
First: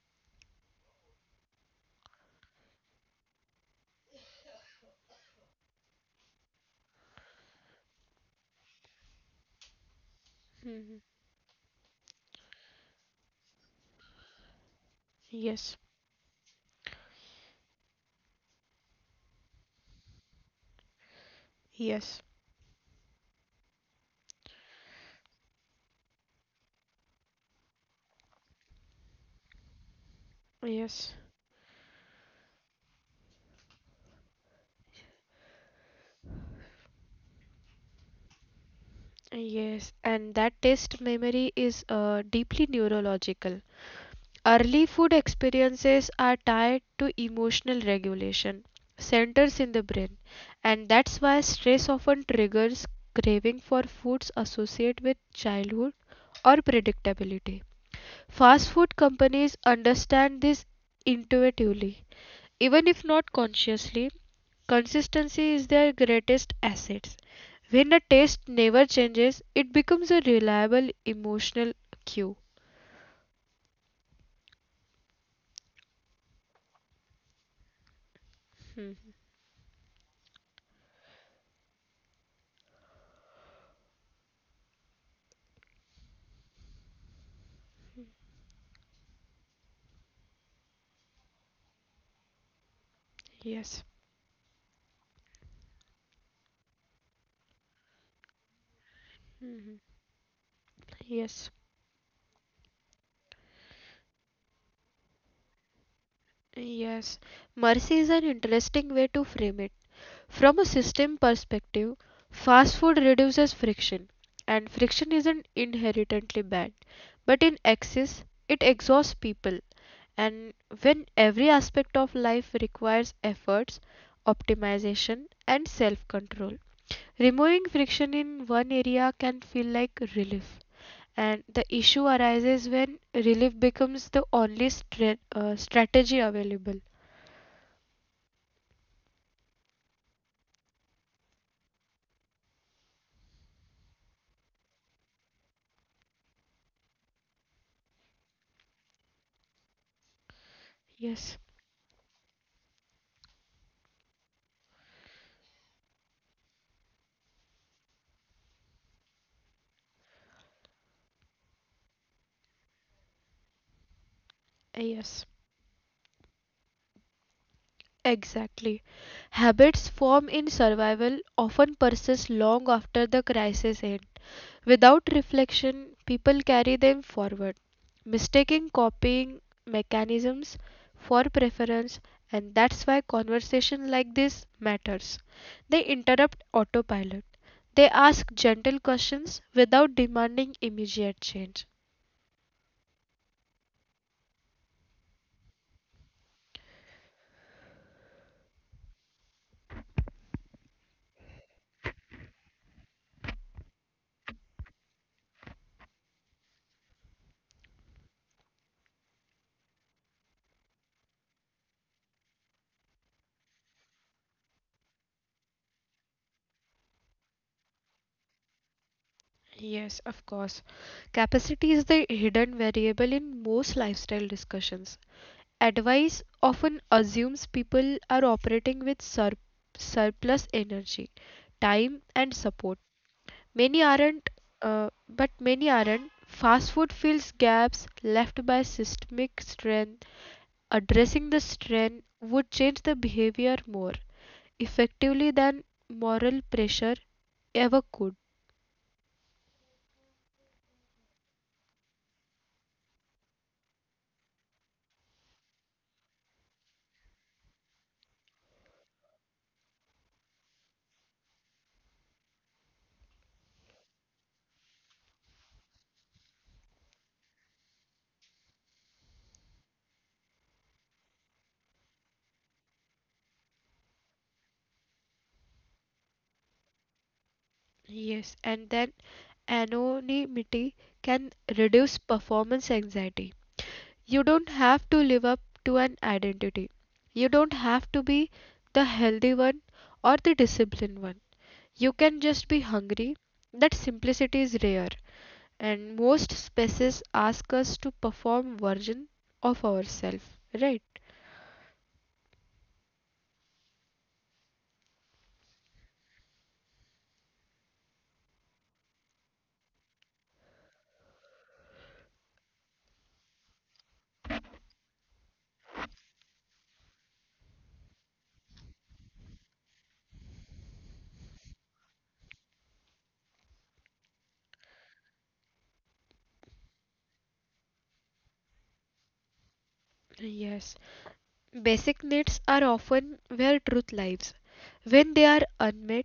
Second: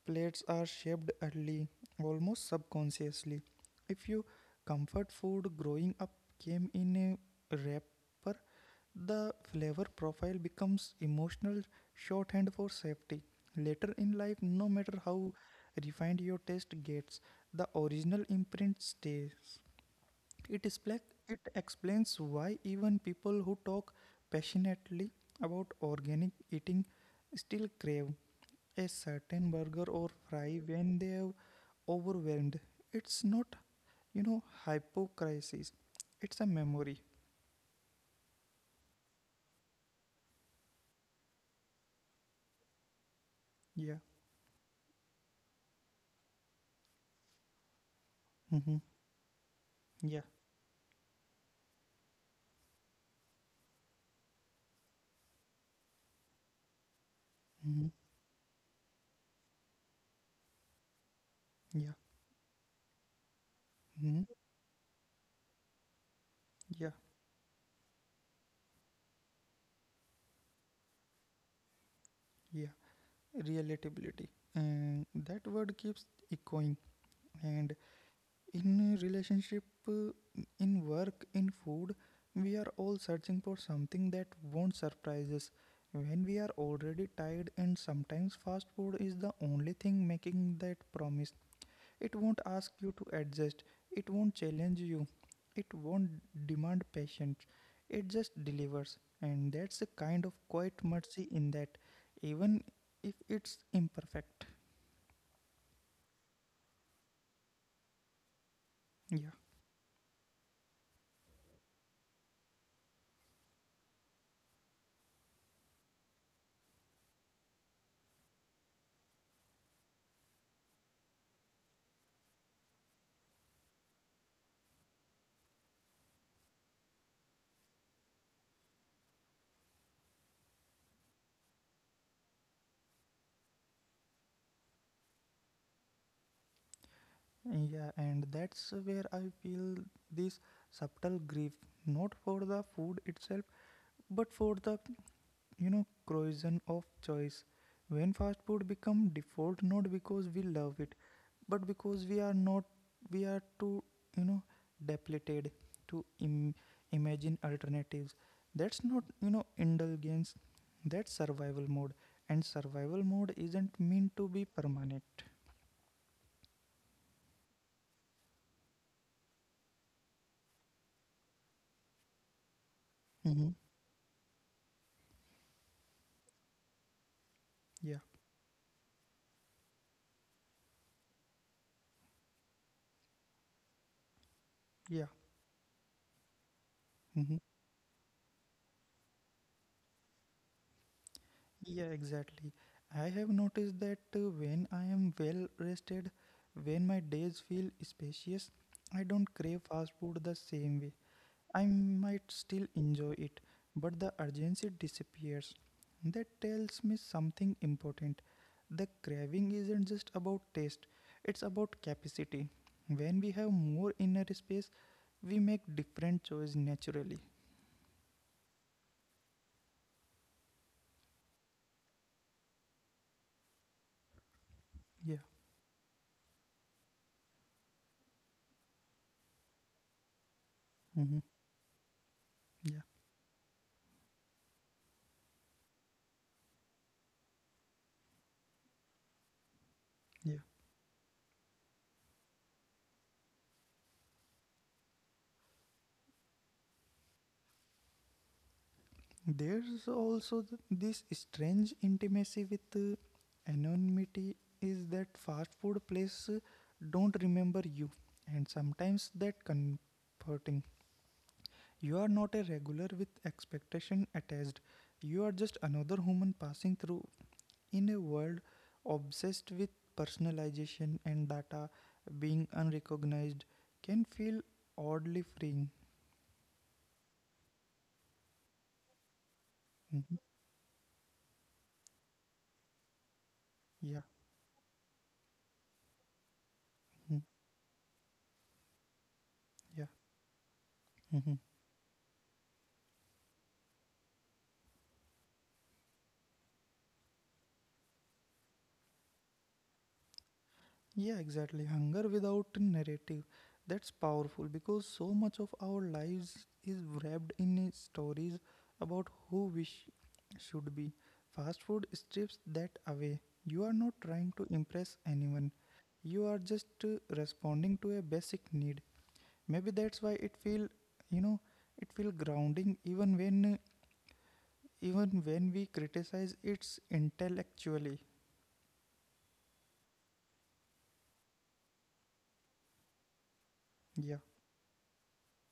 A: plates are shaped early, almost subconsciously. If your comfort food growing up came in a wrapper, the flavor profile becomes emotional shorthand for safety. Later in life, no matter how refined your taste gets, the original imprint stays. It, is black, it explains why even people who talk passionately about organic eating still crave a certain burger or fry when they are overwhelmed. It's not, you know, hypocrisy. It's a memory.
B: Yes, and that taste memory is deeply neurological.
A: Yeah.
B: Early food experiences are tied to emotional regulation
A: Mm-hmm.
B: centers in the brain,
A: Yeah.
B: and that's why stress often triggers craving for foods associated with childhood or predictability. Fast
A: Mm-hmm.
B: food companies understand this intuitively, even if
A: Yeah.
B: not consciously.
A: Mm-hmm.
B: Consistency is their greatest asset. When a
A: Yeah.
B: taste never changes, it becomes a reliable emotional cue.
A: Yeah. Relatability. And that word keeps echoing. And in relationship in work in food we are all searching for something that won't surprise us when we are already tired and sometimes fast food is the only thing making that promise it won't ask you to adjust it won't challenge you it won't demand patience it just delivers and that's a kind of quiet mercy in that even if it's imperfect.
B: Yes, mercy is an interesting way to frame it. From a
A: Yeah.
B: system perspective, fast food reduces friction, and friction isn't inherently bad. But in excess, it exhausts people. And when every aspect of life requires efforts, optimization, and self control, removing friction in one area can feel like relief. And the issue arises when relief becomes the only strategy available.
A: Yeah, and that's where I feel this subtle grief, not for the food itself, but for the you know corrosion of choice. When fast food become default, not because we love it, but because we are not we are too you know depleted to imagine alternatives. That's not you know indulgence. That's survival mode, and survival mode isn't
B: Yes,
A: meant to be permanent.
B: exactly. Habits formed in survival often persist long after the crisis ends.
A: Hmm.
B: Without reflection, people carry them forward, mistaking
A: Yeah,
B: copying mechanisms for preference, and that's why conversation like this matters. They
A: yeah.
B: interrupt autopilot. They
A: Mm-hmm.
B: ask gentle questions without demanding immediate change.
A: Yeah, exactly. I have noticed that when I am well rested, when my days feel spacious, I don't crave fast food the same way. I might still enjoy it, but the urgency disappears. That tells me something important. The craving isn't just about taste, it's about capacity. When we have more inner space, we make different choices naturally.
B: Yes, of course. Capacity is the hidden variable in most lifestyle discussions.
A: Yeah.
B: Advice often assumes people are operating with surplus energy,
A: Mm-hmm.
B: time, and support.
A: Yeah.
B: Many aren't, but many aren't. Fast food fills gaps left by systemic strength.
A: Yeah.
B: Addressing the strength would change the behavior more effectively than moral pressure ever could.
A: There's also this strange intimacy with anonymity is that fast food place don't remember you and sometimes that comforting. You are not a regular with expectation attached. You are just another human passing through in a world obsessed with personalization and data being unrecognized can feel oddly freeing.
B: Yes, and then anonymity
A: Mhm.
B: can reduce performance anxiety.
A: Yeah.
B: You don't have to live up to an identity.
A: Mhm.
B: You don't have to be the healthy one or
A: Yeah.
B: the disciplined one.
A: Mhm.
B: You can just be hungry. That simplicity is rare, and most spaces ask us to perform version of ourselves, right?
A: Yeah, exactly. Hunger without a narrative. That's powerful because so much of our lives is wrapped in stories about should be. Fast food strips that away. You are not trying to impress anyone. You are just responding to a basic need. Maybe that's why it feel, you know, it feel grounding even when we criticize it intellectually.
B: Yes. Basic needs are often where truth lies.
A: Yeah.
B: When they are unmet,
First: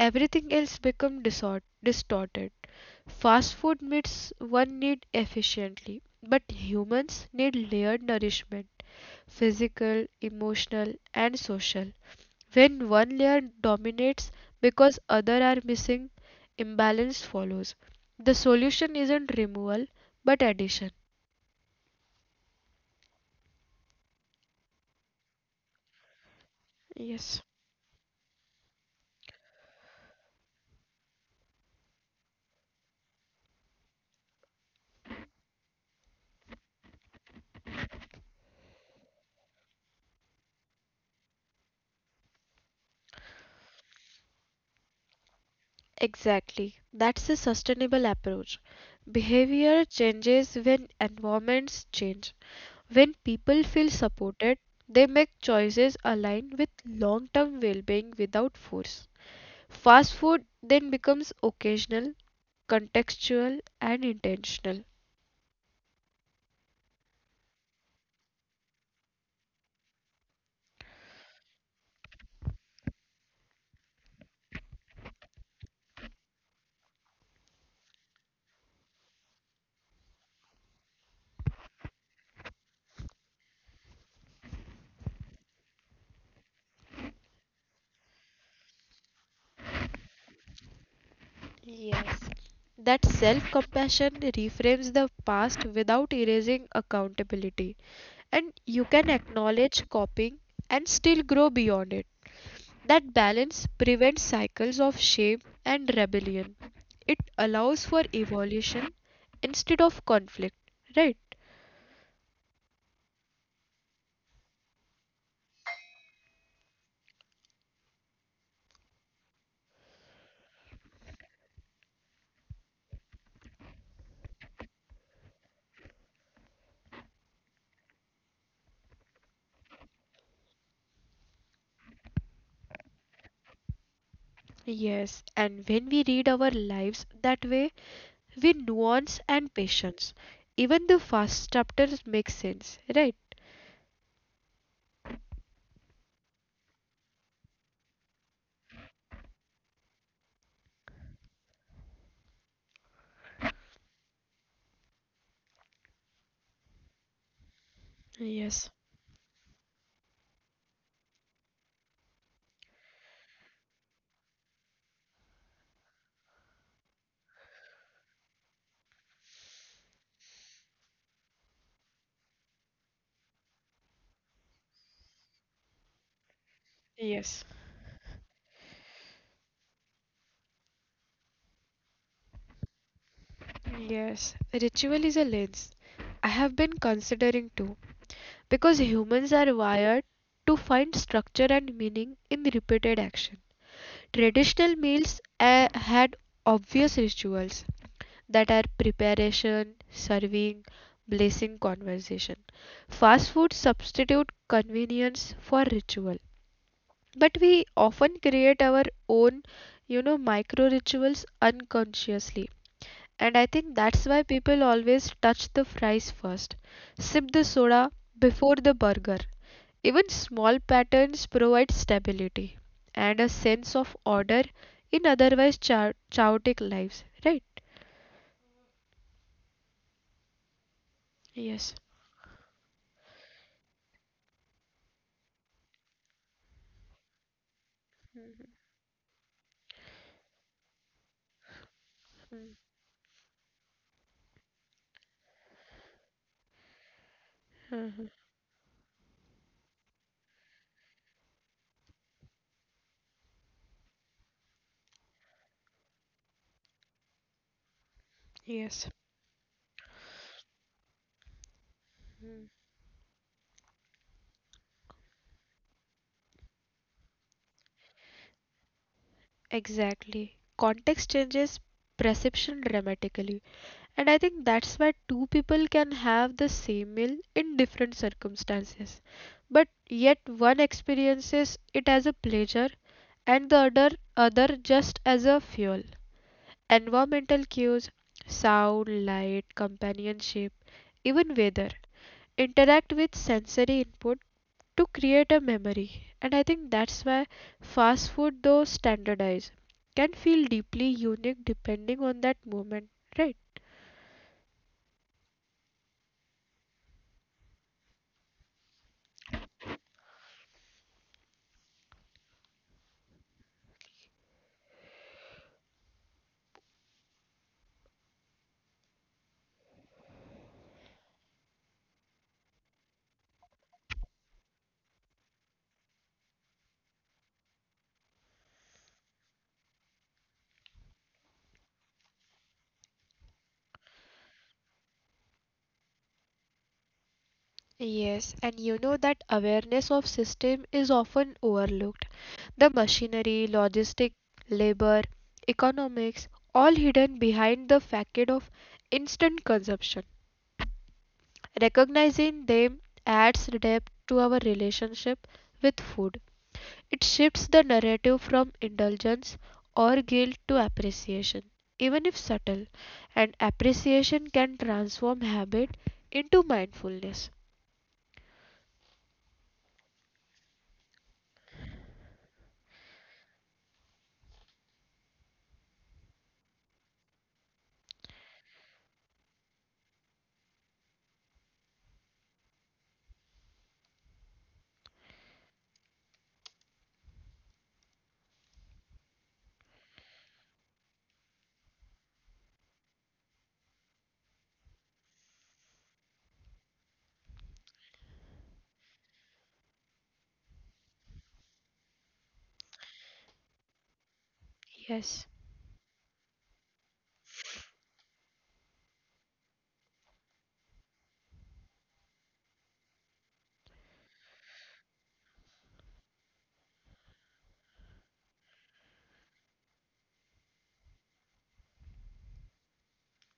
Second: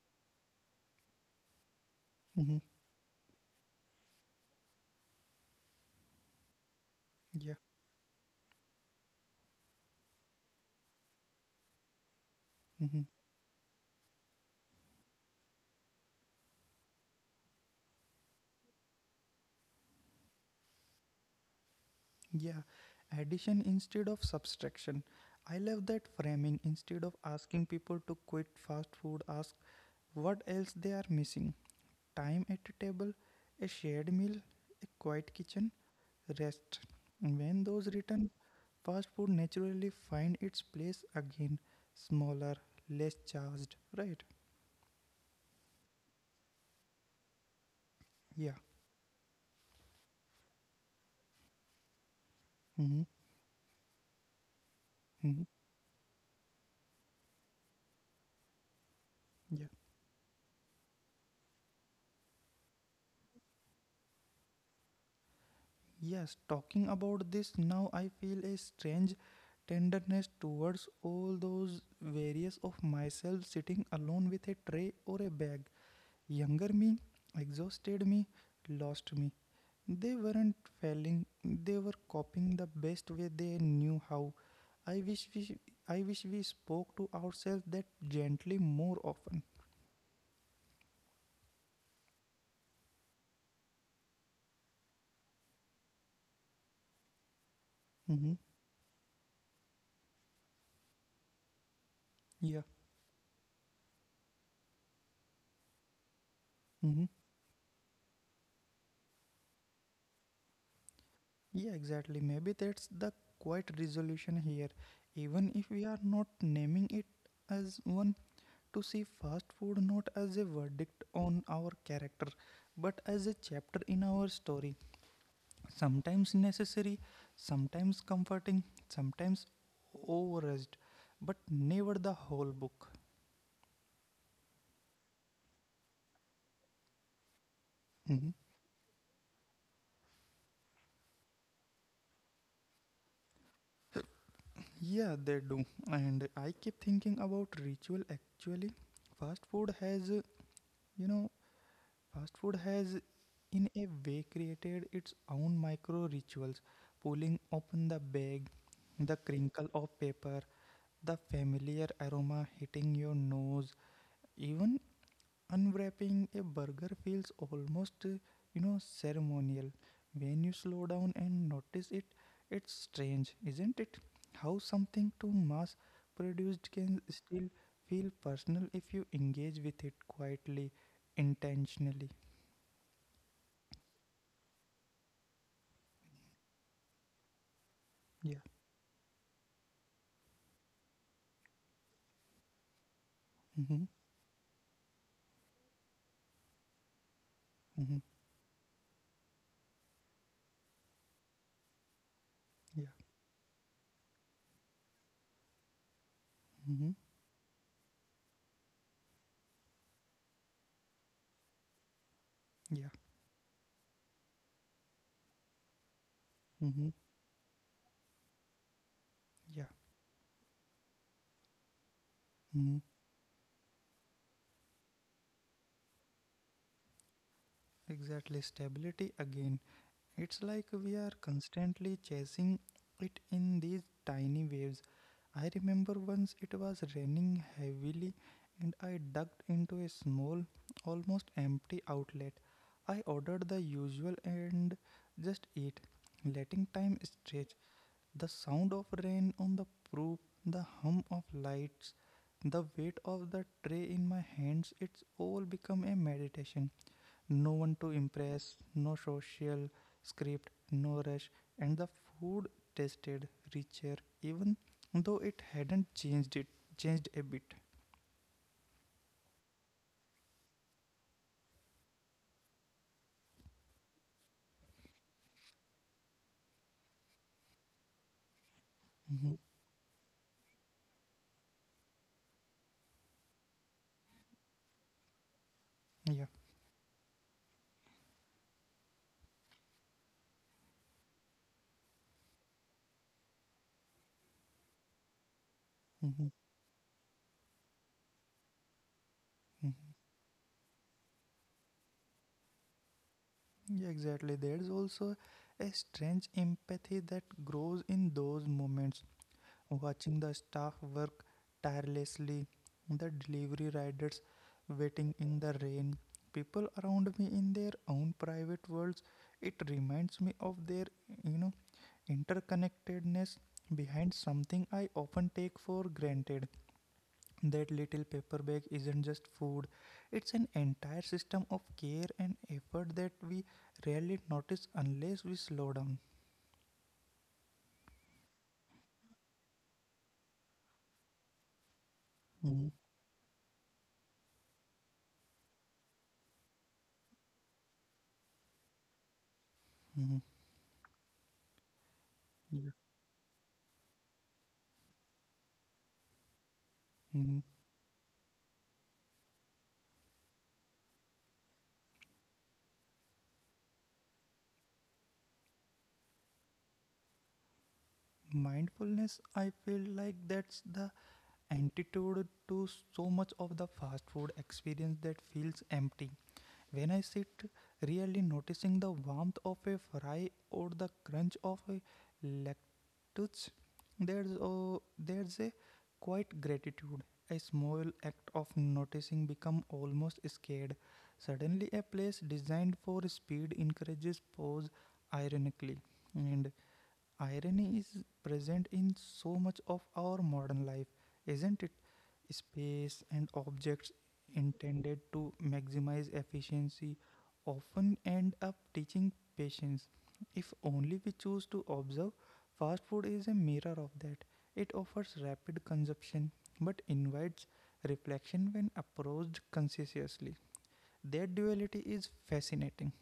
B: everything else becomes distorted.
A: Hmm.
B: Fast food meets one need efficiently, but humans need
A: Yeah.
B: layered nourishment, physical, emotional, and social. When
A: Hmm.
B: one layer dominates because other are missing, imbalance follows. The solution isn't removal but addition.
A: Yeah, addition instead of subtraction. I love that framing. Instead of asking people to quit fast food, ask what else they are missing time at a table, a shared meal, a quiet kitchen, rest. When those return, fast food naturally find its place again, smaller, less charged, right?
B: Exactly. That's a sustainable approach.
A: Yeah.
B: Behavior changes when environments change. When
A: Mm-hmm.
B: people feel supported, they make
A: Mm-hmm.
B: choices aligned with long term well being without force.
A: Yeah.
B: Fast food then becomes occasional, contextual, and intentional.
A: Yes, talking about this now, I feel a strange tenderness towards all those various of myself sitting alone with a tray or a bag. Younger me, exhausted me, lost me. They weren't failing, they were coping the best way they knew how. I wish we, I wish we spoke to ourselves that gently more often.
B: That self compassion reframes the past without erasing accountability,
A: Mm-hmm.
B: and you can acknowledge copying and still grow beyond it.
A: Yeah.
B: That balance prevents cycles of shame and rebellion. It
A: Mm-hmm.
B: allows for evolution instead of conflict, right?
A: Yeah, exactly. Maybe that's the quiet resolution here. Even if we are not naming it as one, to see fast food not as a verdict on our character, but as a chapter in our story. Sometimes necessary, sometimes comforting, sometimes overused, but never the whole book.
B: Yes, and when we read our lives that way, we
A: Mhm.
B: nuance and patience. Even the first chapters make sense, right?
A: Yeah, they do. And I keep thinking about ritual actually. Fast food has, uh, you know, Fast food has, in a way, created its own micro rituals, pulling open the bag, the crinkle of paper, the familiar aroma hitting your nose. Even unwrapping a burger feels almost, you know, ceremonial. When you slow down and notice it, it's strange, isn't it? How something too mass produced can still feel personal if you engage with it quietly, intentionally.
B: Yes, ritual is a lens. I have been considering too, because humans are wired to find structure and meaning in repeated action.
A: Mm-hmm.
B: Traditional meals had obvious rituals
A: Mm-hmm.
B: that are preparation, serving, blessing, conversation. Fast food substitute convenience for ritual.
A: Yeah. Mm-hmm.
B: But we often create our own micro rituals unconsciously,
A: Yeah.
B: and I think that's why people always touch the fries first, sip
A: Mm-hmm.
B: the soda before the burger. Even
A: Yeah.
B: small patterns provide stability and a
A: Mm-hmm.
B: sense of order in otherwise chaotic lives, right?
A: Exactly. Stability again. It's like we are constantly chasing it in these tiny waves. I remember once it was raining heavily and I ducked into a small, almost empty outlet. I ordered the usual and just ate, letting time stretch. The sound of rain on the poop, the hum of lights, the weight of the tray in my hands, it's all become a meditation. No one to impress, no social script, no rush, and the food tasted richer, even though it hadn't changed it, changed a bit.
B: Exactly. Context changes perception dramatically. And I think that's why two people can have the same meal in different circumstances, but
A: Mhm.
B: yet one experiences it as a pleasure and the other just as a fuel.
A: Yeah.
B: Environmental cues, sound, light, companionship, even weather interact with sensory input to create a memory. And I think
A: Mhm.
B: that's why fast food, though standardized, can
A: Mhm.
B: feel deeply unique depending on that moment, right?
A: Yeah, exactly. There's also a strange empathy that grows in those moments. Watching the staff work tirelessly, the delivery riders waiting in the rain, people around me in their own private worlds. It reminds me of their, you know, interconnectedness behind something I often take for granted. That little paper bag isn't just food, it's an entire system of care and effort that we rarely notice unless we slow down.
B: Yes, and you know that awareness of system is often overlooked. The
A: Mhm,
B: machinery, logistic, labor, economics, all hidden behind the facade of instant consumption.
A: mhm,
B: Recognizing them
A: yeah,
B: adds depth to our relationship with food. It shifts the
A: mhm.
B: narrative from indulgence or guilt to appreciation, even if subtle, and appreciation can transform habit into mindfulness.
A: Mindfulness, I feel like that's the antidote to so much of the fast food experience that feels empty when I sit really noticing the warmth of a fry or the crunch of a lettuce. There's a quiet gratitude, a small act of noticing become almost scared. Suddenly a place designed for speed encourages pause, ironically. And irony is present in so much of our modern life, isn't it? Space and objects
B: Yes.
A: intended to maximize efficiency often end up teaching patience. If only we choose to observe, fast food is a mirror of that. It offers rapid consumption but invites reflection when approached consciously. That duality is fascinating.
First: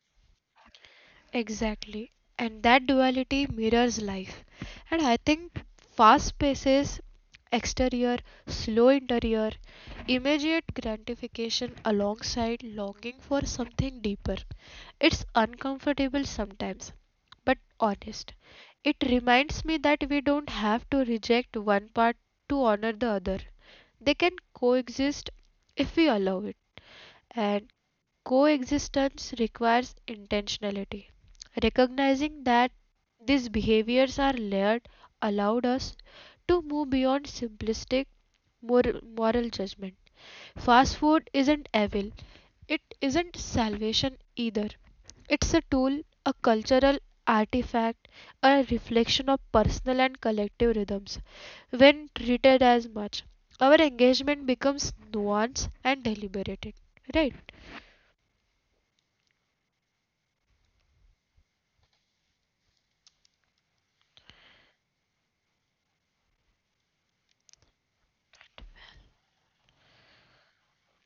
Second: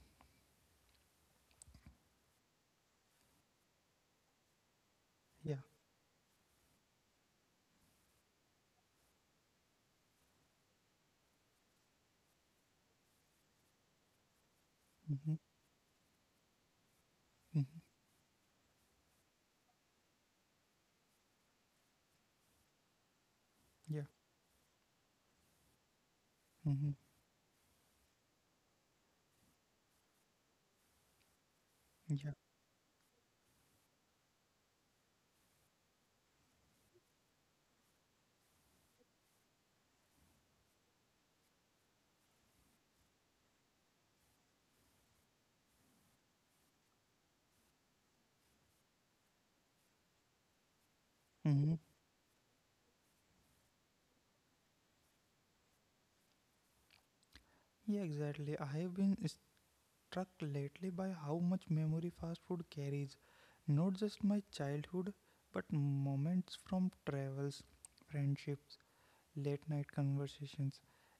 B: Exactly. And that duality mirrors life. And I
A: Yeah.
B: think fast paces, exterior, slow interior, immediate gratification alongside longing for something deeper. It's
A: Mm-hmm.
B: uncomfortable sometimes, but
A: Mm-hmm.
B: honest. It reminds me that we don't have to reject one part to honor the other.
A: Yeah.
B: They can coexist if we allow it.
A: Mm-hmm.
B: And coexistence requires intentionality.
A: Yeah.
B: Recognizing that these behaviors are layered allowed us to move beyond simplistic moral judgment. Fast food isn't evil, it isn't salvation either. It's a tool, a cultural artifact, a reflection of personal and collective rhythms.
A: Mm-hmm.
B: When treated as much, our engagement becomes nuanced and deliberated. Right?
A: Yeah, exactly. I have been struck lately by how much memory fast food carries. Not just my childhood, but moments from travels, friendships, late night conversations.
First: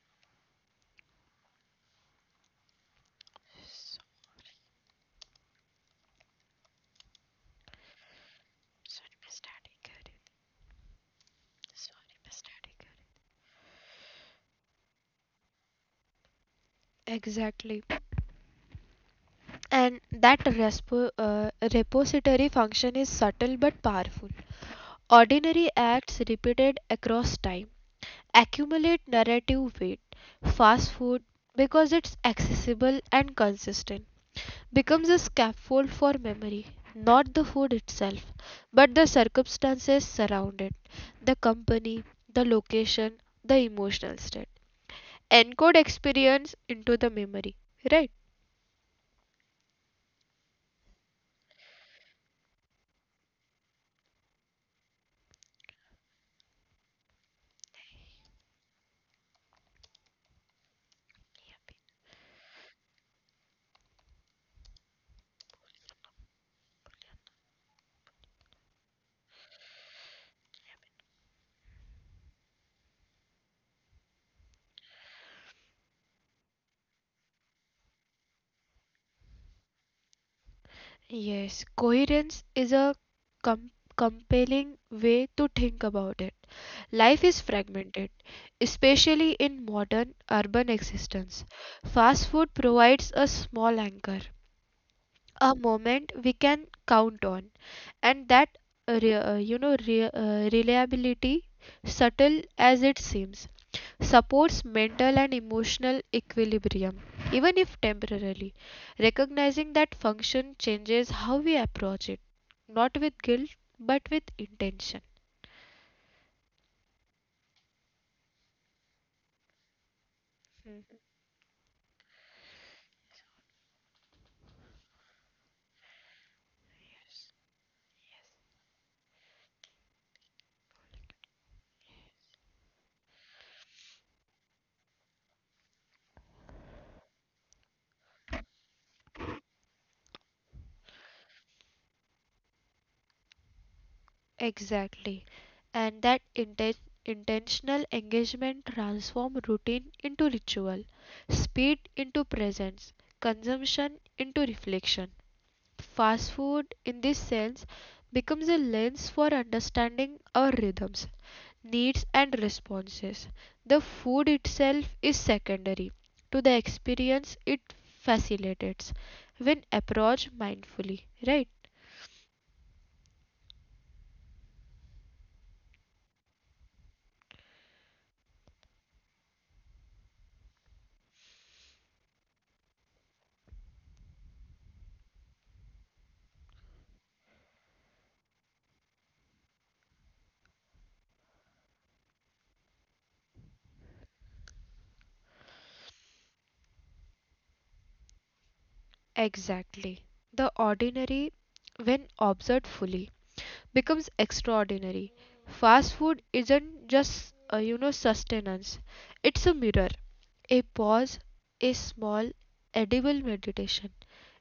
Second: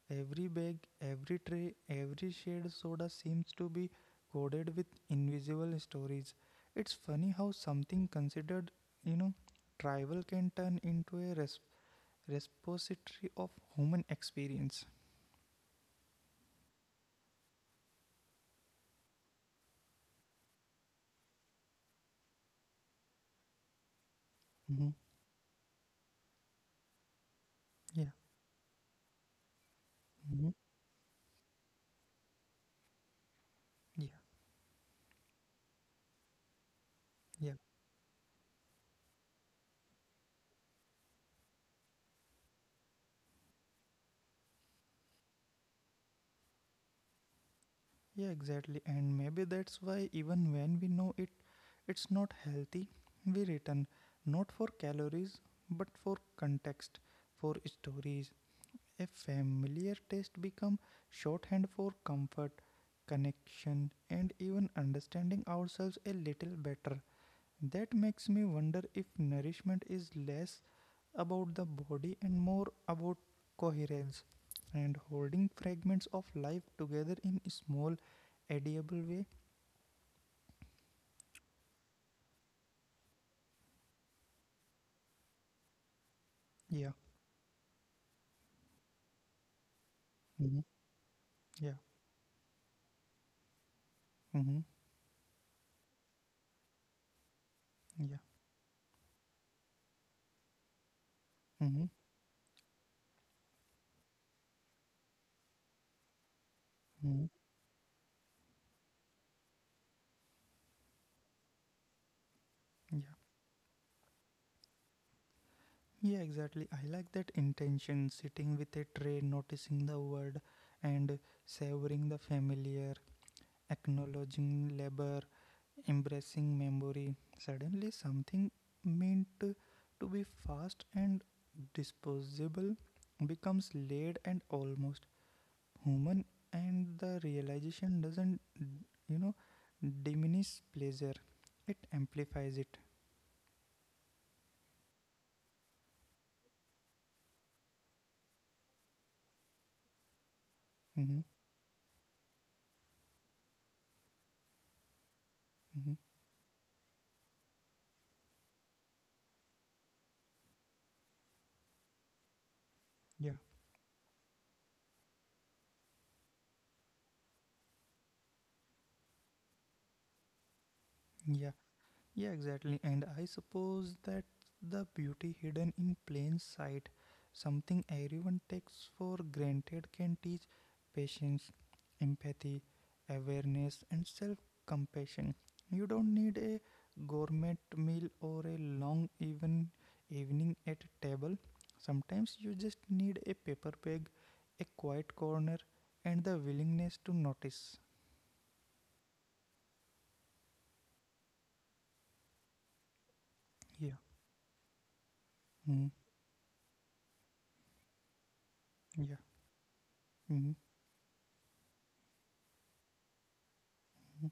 A: Every bag, every tray, every shared soda seems to be coded with invisible stories. It's funny how something considered, you know, trivial can turn into a repository of human experience.
B: Exactly. And that repository function is subtle but powerful.
A: Hmm.
B: Ordinary acts repeated across time
A: Yeah.
B: accumulate narrative weight.
A: Hmm.
B: Fast food, because it's accessible and
A: Yeah.
B: consistent, becomes a scaffold for memory, not the
A: Yeah.
B: food itself, but the circumstances surrounding it, the company, the location, the emotional state. Encode experience into the memory, right?
A: Yeah, exactly. And maybe that's why, even when we know it, it's not healthy, we return not for calories but for context, for stories. A familiar taste become shorthand for comfort, connection, and even understanding ourselves a little better. That makes me wonder if nourishment is less about the body and more about coherence, and holding fragments of life together in a small, edible way.
B: Yes, coherence is a com- compelling way to think about it.
A: Yeah.
B: Life is fragmented, especially in modern
A: Mm-hmm.
B: urban existence.
A: Yeah.
B: Fast food provides a small anchor,
A: Mm-hmm.
B: a moment we can count on,
A: Yeah.
B: and that reliability,
A: Mm-hmm.
B: subtle as it seems, supports mental and emotional equilibrium,
A: Mm-hmm.
B: even if temporarily. Recognizing that function changes how we approach it,
A: Yeah.
B: not with guilt, but with intention.
A: Yeah, exactly. I like that intention, sitting with a tray, noticing the word and savoring the familiar, acknowledging labor, embracing memory. Suddenly, something meant to be fast and disposable becomes laid and almost human, and the realization doesn't, you know, diminish pleasure, it amplifies it.
B: Exactly. And that intentional engagement transforms routine into ritual,
A: Hmm.
B: speed into presence, consumption into reflection.
A: Hmm.
B: Fast food, in this sense, becomes a lens for understanding our rhythms, needs and responses.
A: Yeah,
B: The food itself is secondary to the experience it facilitates when approached mindfully, right?
A: yeah. Yeah, exactly. And I suppose that the beauty hidden in plain sight, something everyone takes for granted, can teach patience, empathy, awareness, and self compassion. You don't need a gourmet meal or a long even evening at a table. Sometimes you just need a paper bag, a quiet corner, and the willingness to notice.
B: Exactly. The ordinary, when observed fully,
A: Yeah.
B: becomes extraordinary.
A: Mm.
B: Fast food isn't just, sustenance,
A: Yeah.
B: it's a mirror,
A: Mm.
B: a pause, a small edible meditation.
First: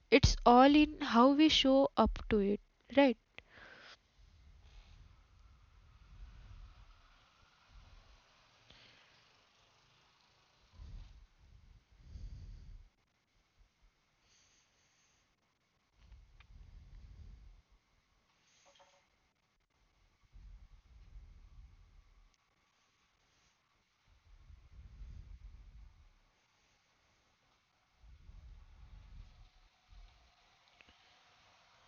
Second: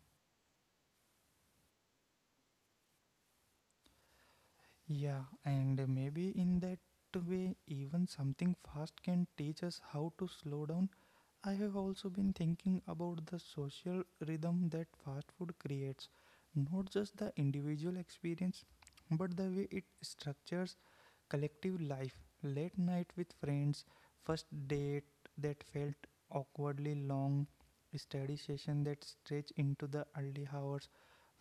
B: It's all in how we show up to it, right?
A: Yeah, and maybe in that way, even something fast can teach us how to slow down. I have also been thinking about the social rhythm that fast food creates, not just the individual experience, but the way it structures collective life, late night with friends, first date that felt awkwardly long, study session that stretched into the early hours.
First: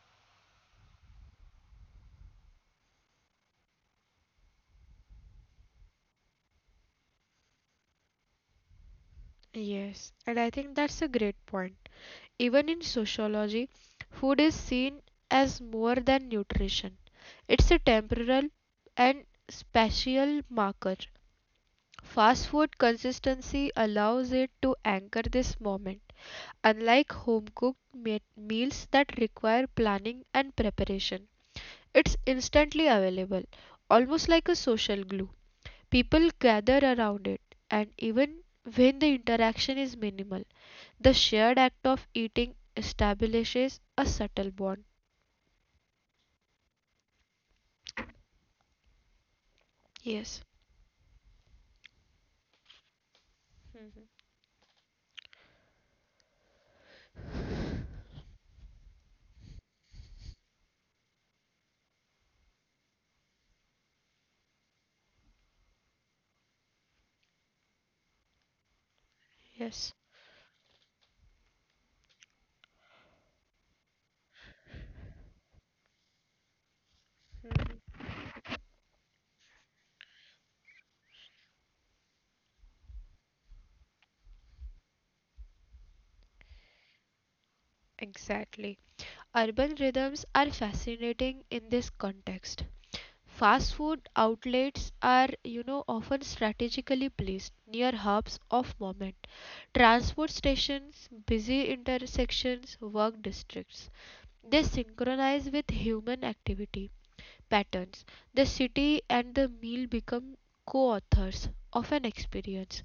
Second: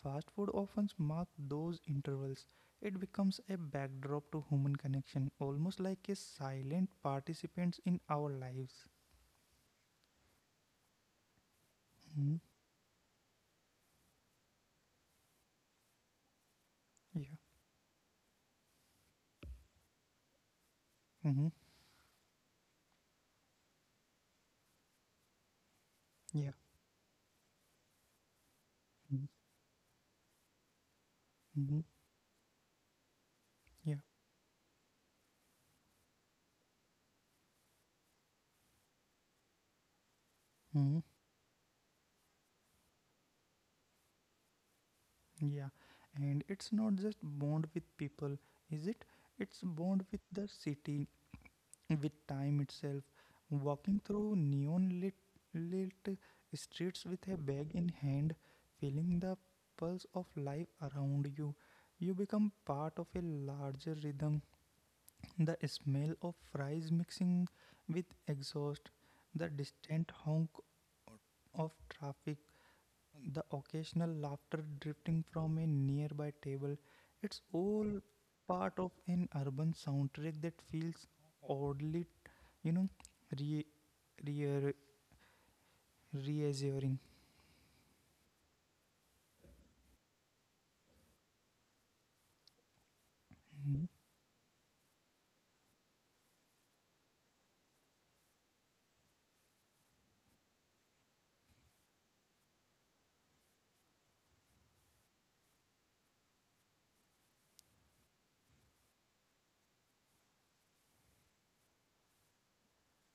A: Fast food often marks those intervals. It becomes a backdrop to human connection, almost like a silent participant in our lives.
B: Yes, and I think that's a great point.
A: Hmm.
B: Even in sociology, food is seen as more than nutrition.
A: Yeah.
B: It's a temporal and spatial marker.
A: Hmm.
B: Fast food consistency allows it to anchor this moment,
A: Yeah.
B: unlike home cooked meals that
A: Hmm.
B: require planning and preparation.
A: Hmm,
B: It's instantly available,
A: yeah.
B: almost like a social glue. People gather around it, and even when the interaction is minimal,
A: Hmm.
B: the shared act of eating establishes a subtle bond.
A: Yeah. And it's not just bond with people, is it? It's bond with
B: Yes,
A: the city, with time itself. Walking through lit streets with a bag in hand, feeling the pulse of life around you. You become part of a larger rhythm. The smell of fries mixing with exhaust, the
B: yes,
A: distant honk of traffic, the occasional laughter drifting from a nearby table. It's all part of an urban soundtrack that feels oddly, you know, re, re, reassuring.
B: exactly. Urban rhythms are fascinating in this context.
A: Mhm.
B: Fast food outlets are, often strategically placed near hubs of movement, transport stations, busy intersections, work districts. They synchronize with human activity patterns. The city and the meal become co authors of an experience,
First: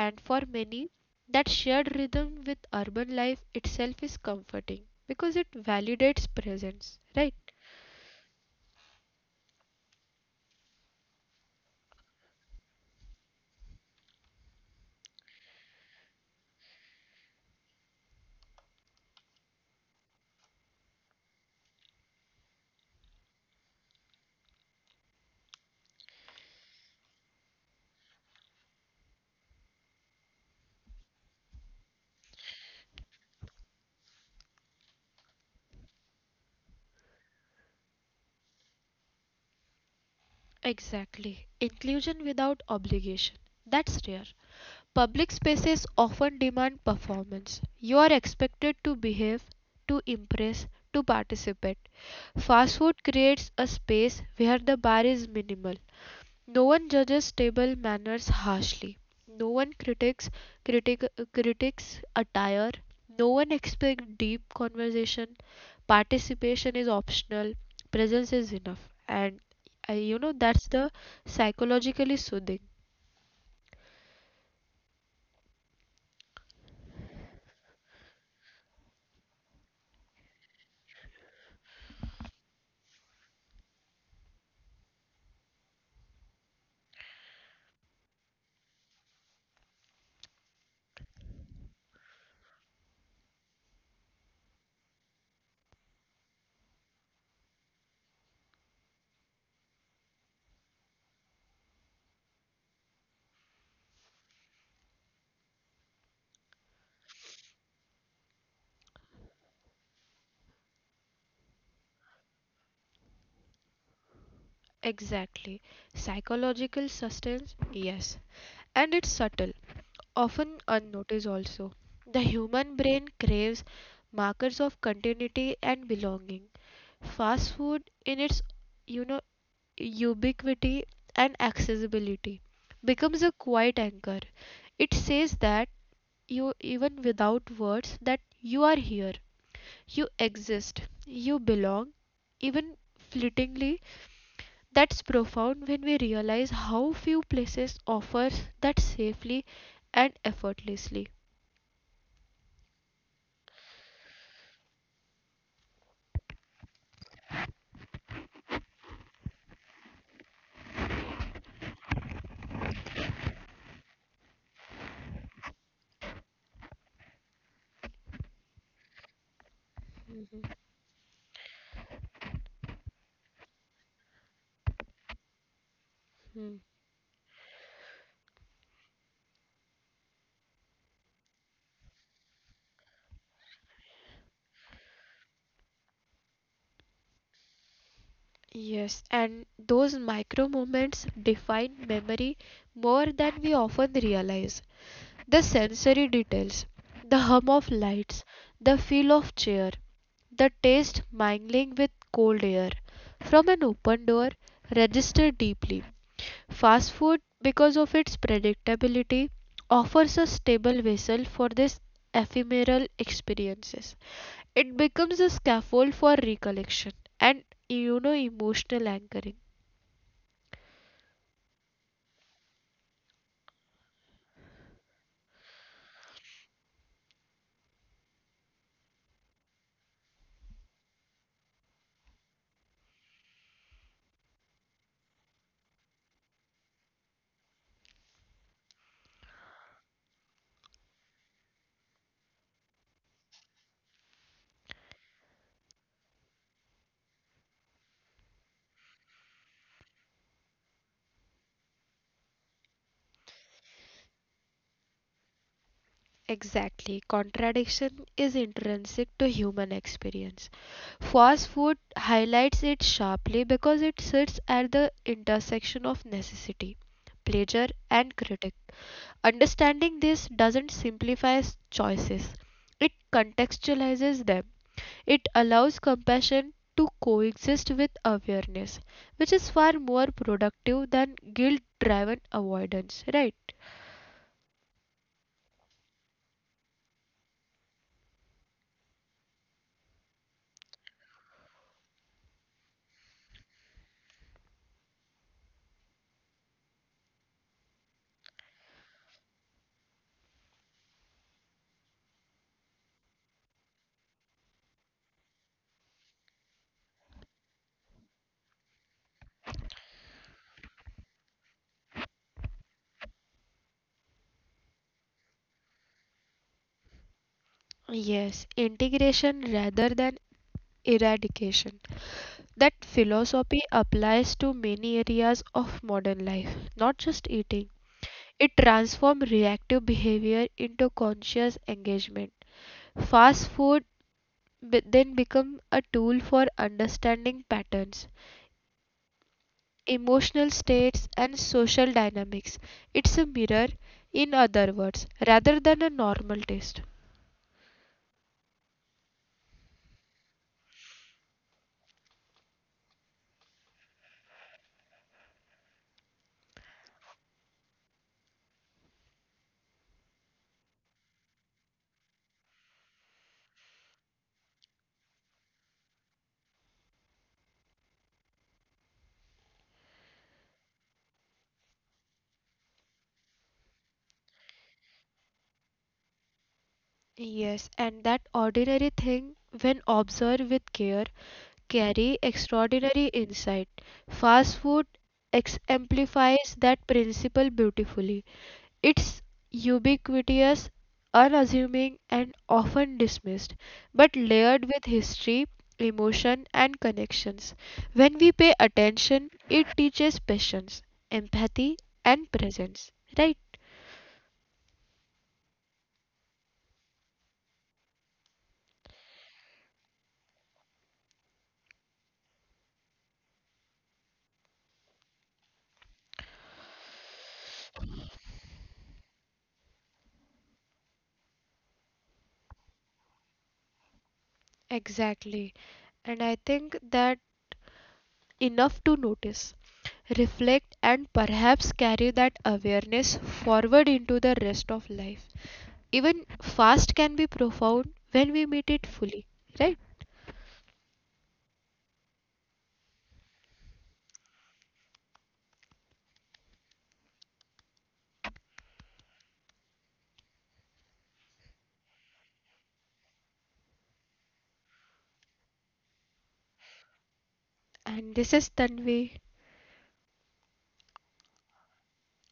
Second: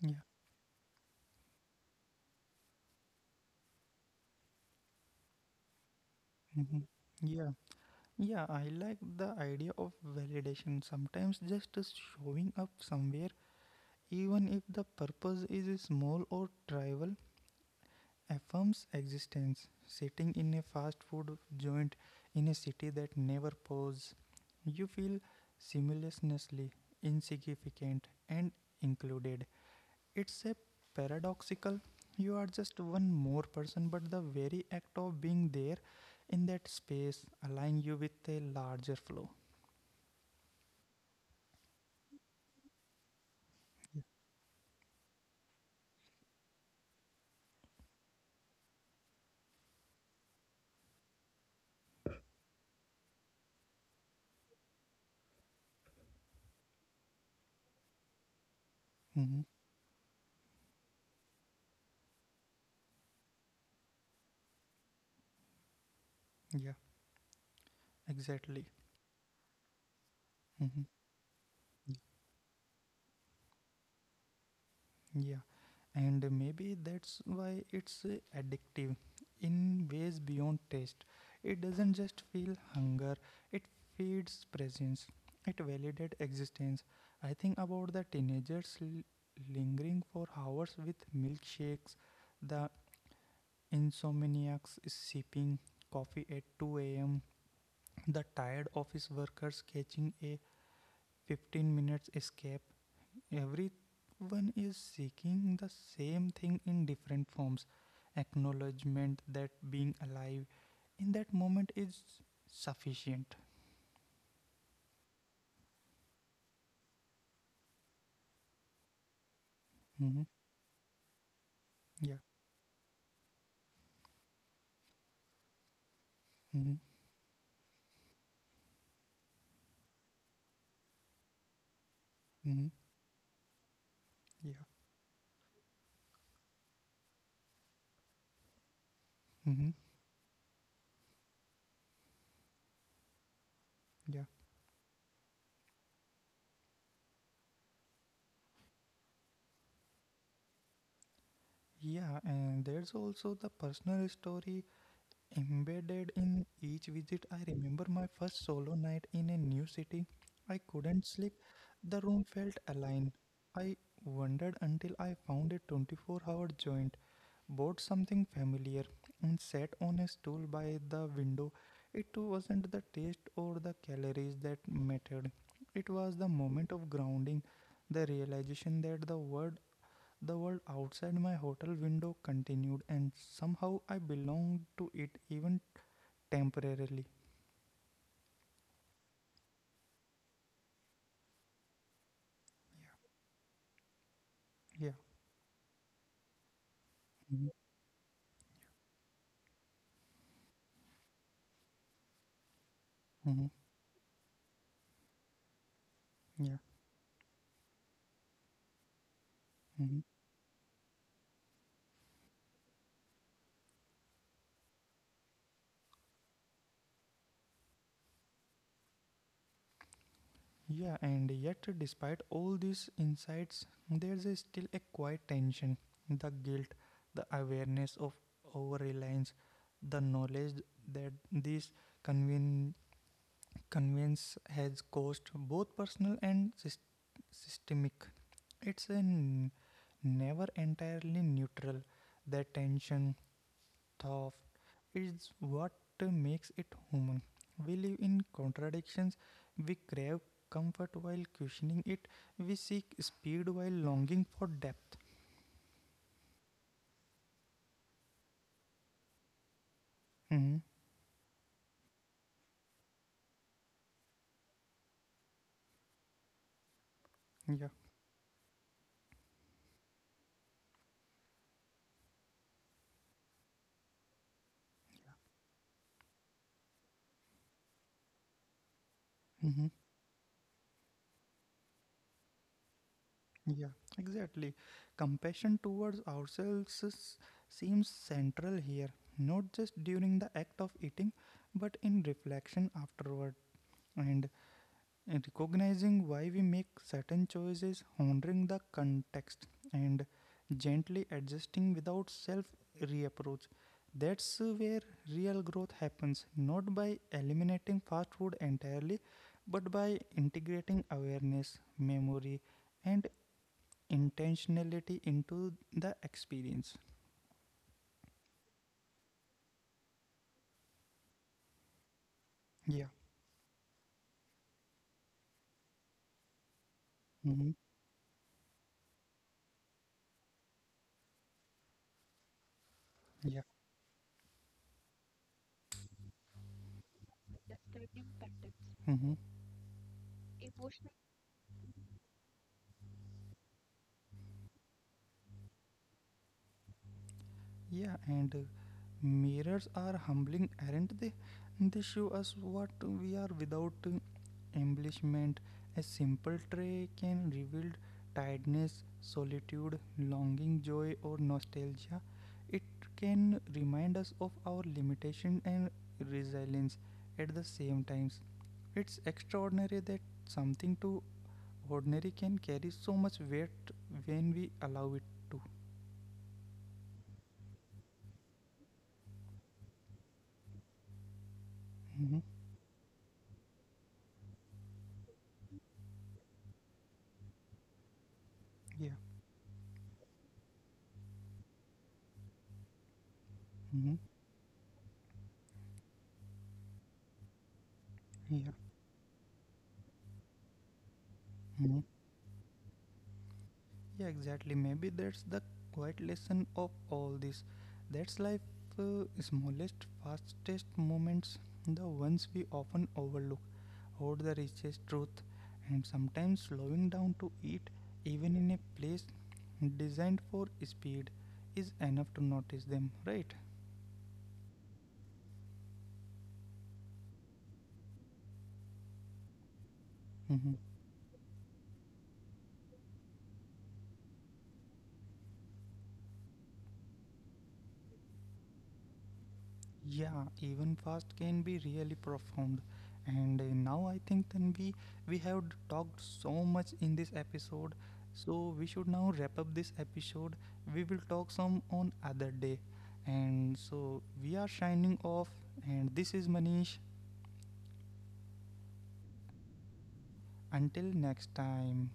A: Yeah.
B: for many, that shared rhythm with urban life itself is comforting because it validates
A: Mhm.
B: presence, right?
A: Yeah. Yeah. I like the idea of validation. Sometimes just showing up somewhere, even if the purpose is small or trivial, a firm's existence sitting in a fast food joint in a city that never pauses, you feel simultaneously insignificant and included. It's a paradoxical. You are just one more person, but the very act of being there in that space align you with a larger flow.
B: Exactly. Inclusion without obligation. That's
A: Yeah.
B: rare. Public spaces often demand performance. You are expected to behave, to impress, to participate. Fast food creates a space where the bar is minimal. No one judges table manners harshly. No
A: Mhm.
B: one critic, critics attire. No one expects deep conversation. Participation is
A: Yeah,
B: optional. Presence is enough.
A: exactly.
B: And that's the
A: Mhm.
B: psychologically soothing.
A: Yeah, and maybe that's why it's addictive in ways beyond taste. It doesn't just feel hunger, it feeds presence, it validates existence. I think about the teenagers lingering for hours with milkshakes, the insomniacs sipping coffee at 2 a.m., the tired office workers catching a 15 minutes escape. Everyone is seeking the same thing in different forms. Acknowledgement that being alive in that moment is sufficient.
B: Exactly. Psychological sustenance, yes. And it's subtle,
A: Hmm.
B: often unnoticed also. The
A: Yeah.
B: human brain craves markers of continuity and belonging.
A: Hmm.
B: Fast food in its you know ubiquity and accessibility
A: Hmm.
B: becomes a quiet anchor.
A: Yeah.
B: It says that you even without words that you are here,
A: Hmm.
B: you exist, you belong, even fleetingly.
A: Yeah.
B: That's profound when we realize how few places offers that safely and effortlessly.
A: Yeah. And there's also the personal story embedded in each visit. I remember my first solo night in a new city. I couldn't sleep. The room felt alien. I wondered until I found a 24-hour joint, bought something familiar, and sat on a stool by the window. It wasn't the taste or the calories that mattered, it was the moment of grounding, the realization that the world outside my hotel window continued, and somehow I belonged to it even temporarily.
B: Yes, and those micro moments define memory more than we often realize.
A: Yeah.
B: The sensory details, the hum
A: Hmm.
B: of lights, the feel of chair, the taste mingling with cold air
A: Hmm.
B: from an open door register deeply.
A: Yeah.
B: Fast food, because of its predictability,
A: Hmm.
B: offers a stable vessel for these ephemeral experiences. It becomes a scaffold for recollection and emotional anchoring.
A: Yeah. And yet, despite all these insights, there's a still a quiet tension, the guilt, the awareness of over reliance, the knowledge that these conven- convenience has cost both personal and systemic. It's never entirely neutral. The tension, thought, is what makes it human. We live in contradictions. We crave comfort while questioning it. We seek speed while longing for depth.
B: Exactly. Contradiction is intrinsic to human
A: Hmm.
B: experience. Fast food highlights it sharply because it sits at the intersection of necessity,
A: Yeah.
B: pleasure, and critic. Understanding this doesn't simplify choices, it contextualizes them. It allows compassion to coexist with awareness,
A: Hmm.
B: which is far more productive than guilt driven avoidance,
A: Yeah,
B: right?
A: exactly. Compassion towards ourselves seems central here, not just during the act of eating, but in reflection afterward and recognizing why we make certain choices, honoring the context, and gently adjusting without self reapproach. That's where real growth happens, not by eliminating fast food entirely, but by integrating awareness, memory, and intentionality into the experience.
B: Yes, integration rather than eradication.
A: Yeah.
B: That philosophy applies to many areas of modern life,
A: Hmm.
B: not just eating. It transforms reactive behavior into conscious engagement.
A: Yeah.
B: Fast food then becomes a tool for understanding patterns,
A: Hmm.
B: emotional states and social dynamics. It's a mirror, in other words, rather than a normal taste.
A: Yeah. And mirrors are humbling, aren't they? They show us what we are without embellishment. A simple tray can reveal tiredness, solitude, longing, joy, or nostalgia. It can remind us of our limitation and resilience at the same times. It's extraordinary that something to ordinary can carry so much weight when we allow it to.
B: Yes, and that ordinary thing, when observed with care, carry
A: Hmm.
B: extraordinary insight. Fast food amplifies that principle beautifully. It's
A: Yeah.
B: ubiquitous, unassuming, and often dismissed, but
A: Hmm.
B: layered with history, emotion, and connections. When we pay
A: Yeah.
B: attention, it teaches patience, empathy,
A: Hmm.
B: and presence. Right?
A: Yeah, exactly. Maybe that's the quiet lesson of all this. That's life smallest, fastest moments, the ones we often overlook, hold the richest truth, and sometimes slowing down to eat, even in a place designed for speed, is enough to notice them, right?
B: Exactly. And I think that enough to notice, reflect,
A: Hmm.
B: and perhaps carry that awareness forward into the rest of life. Even fast can be profound when we meet it fully, right?
A: Yeah, even fast can be really profound. And now I think then we have talked so much in this episode, so we should now wrap up this episode. We will talk some on other day. And so we are shining off, and this is Manish.
B: And this is Tanvi.
A: Until next time.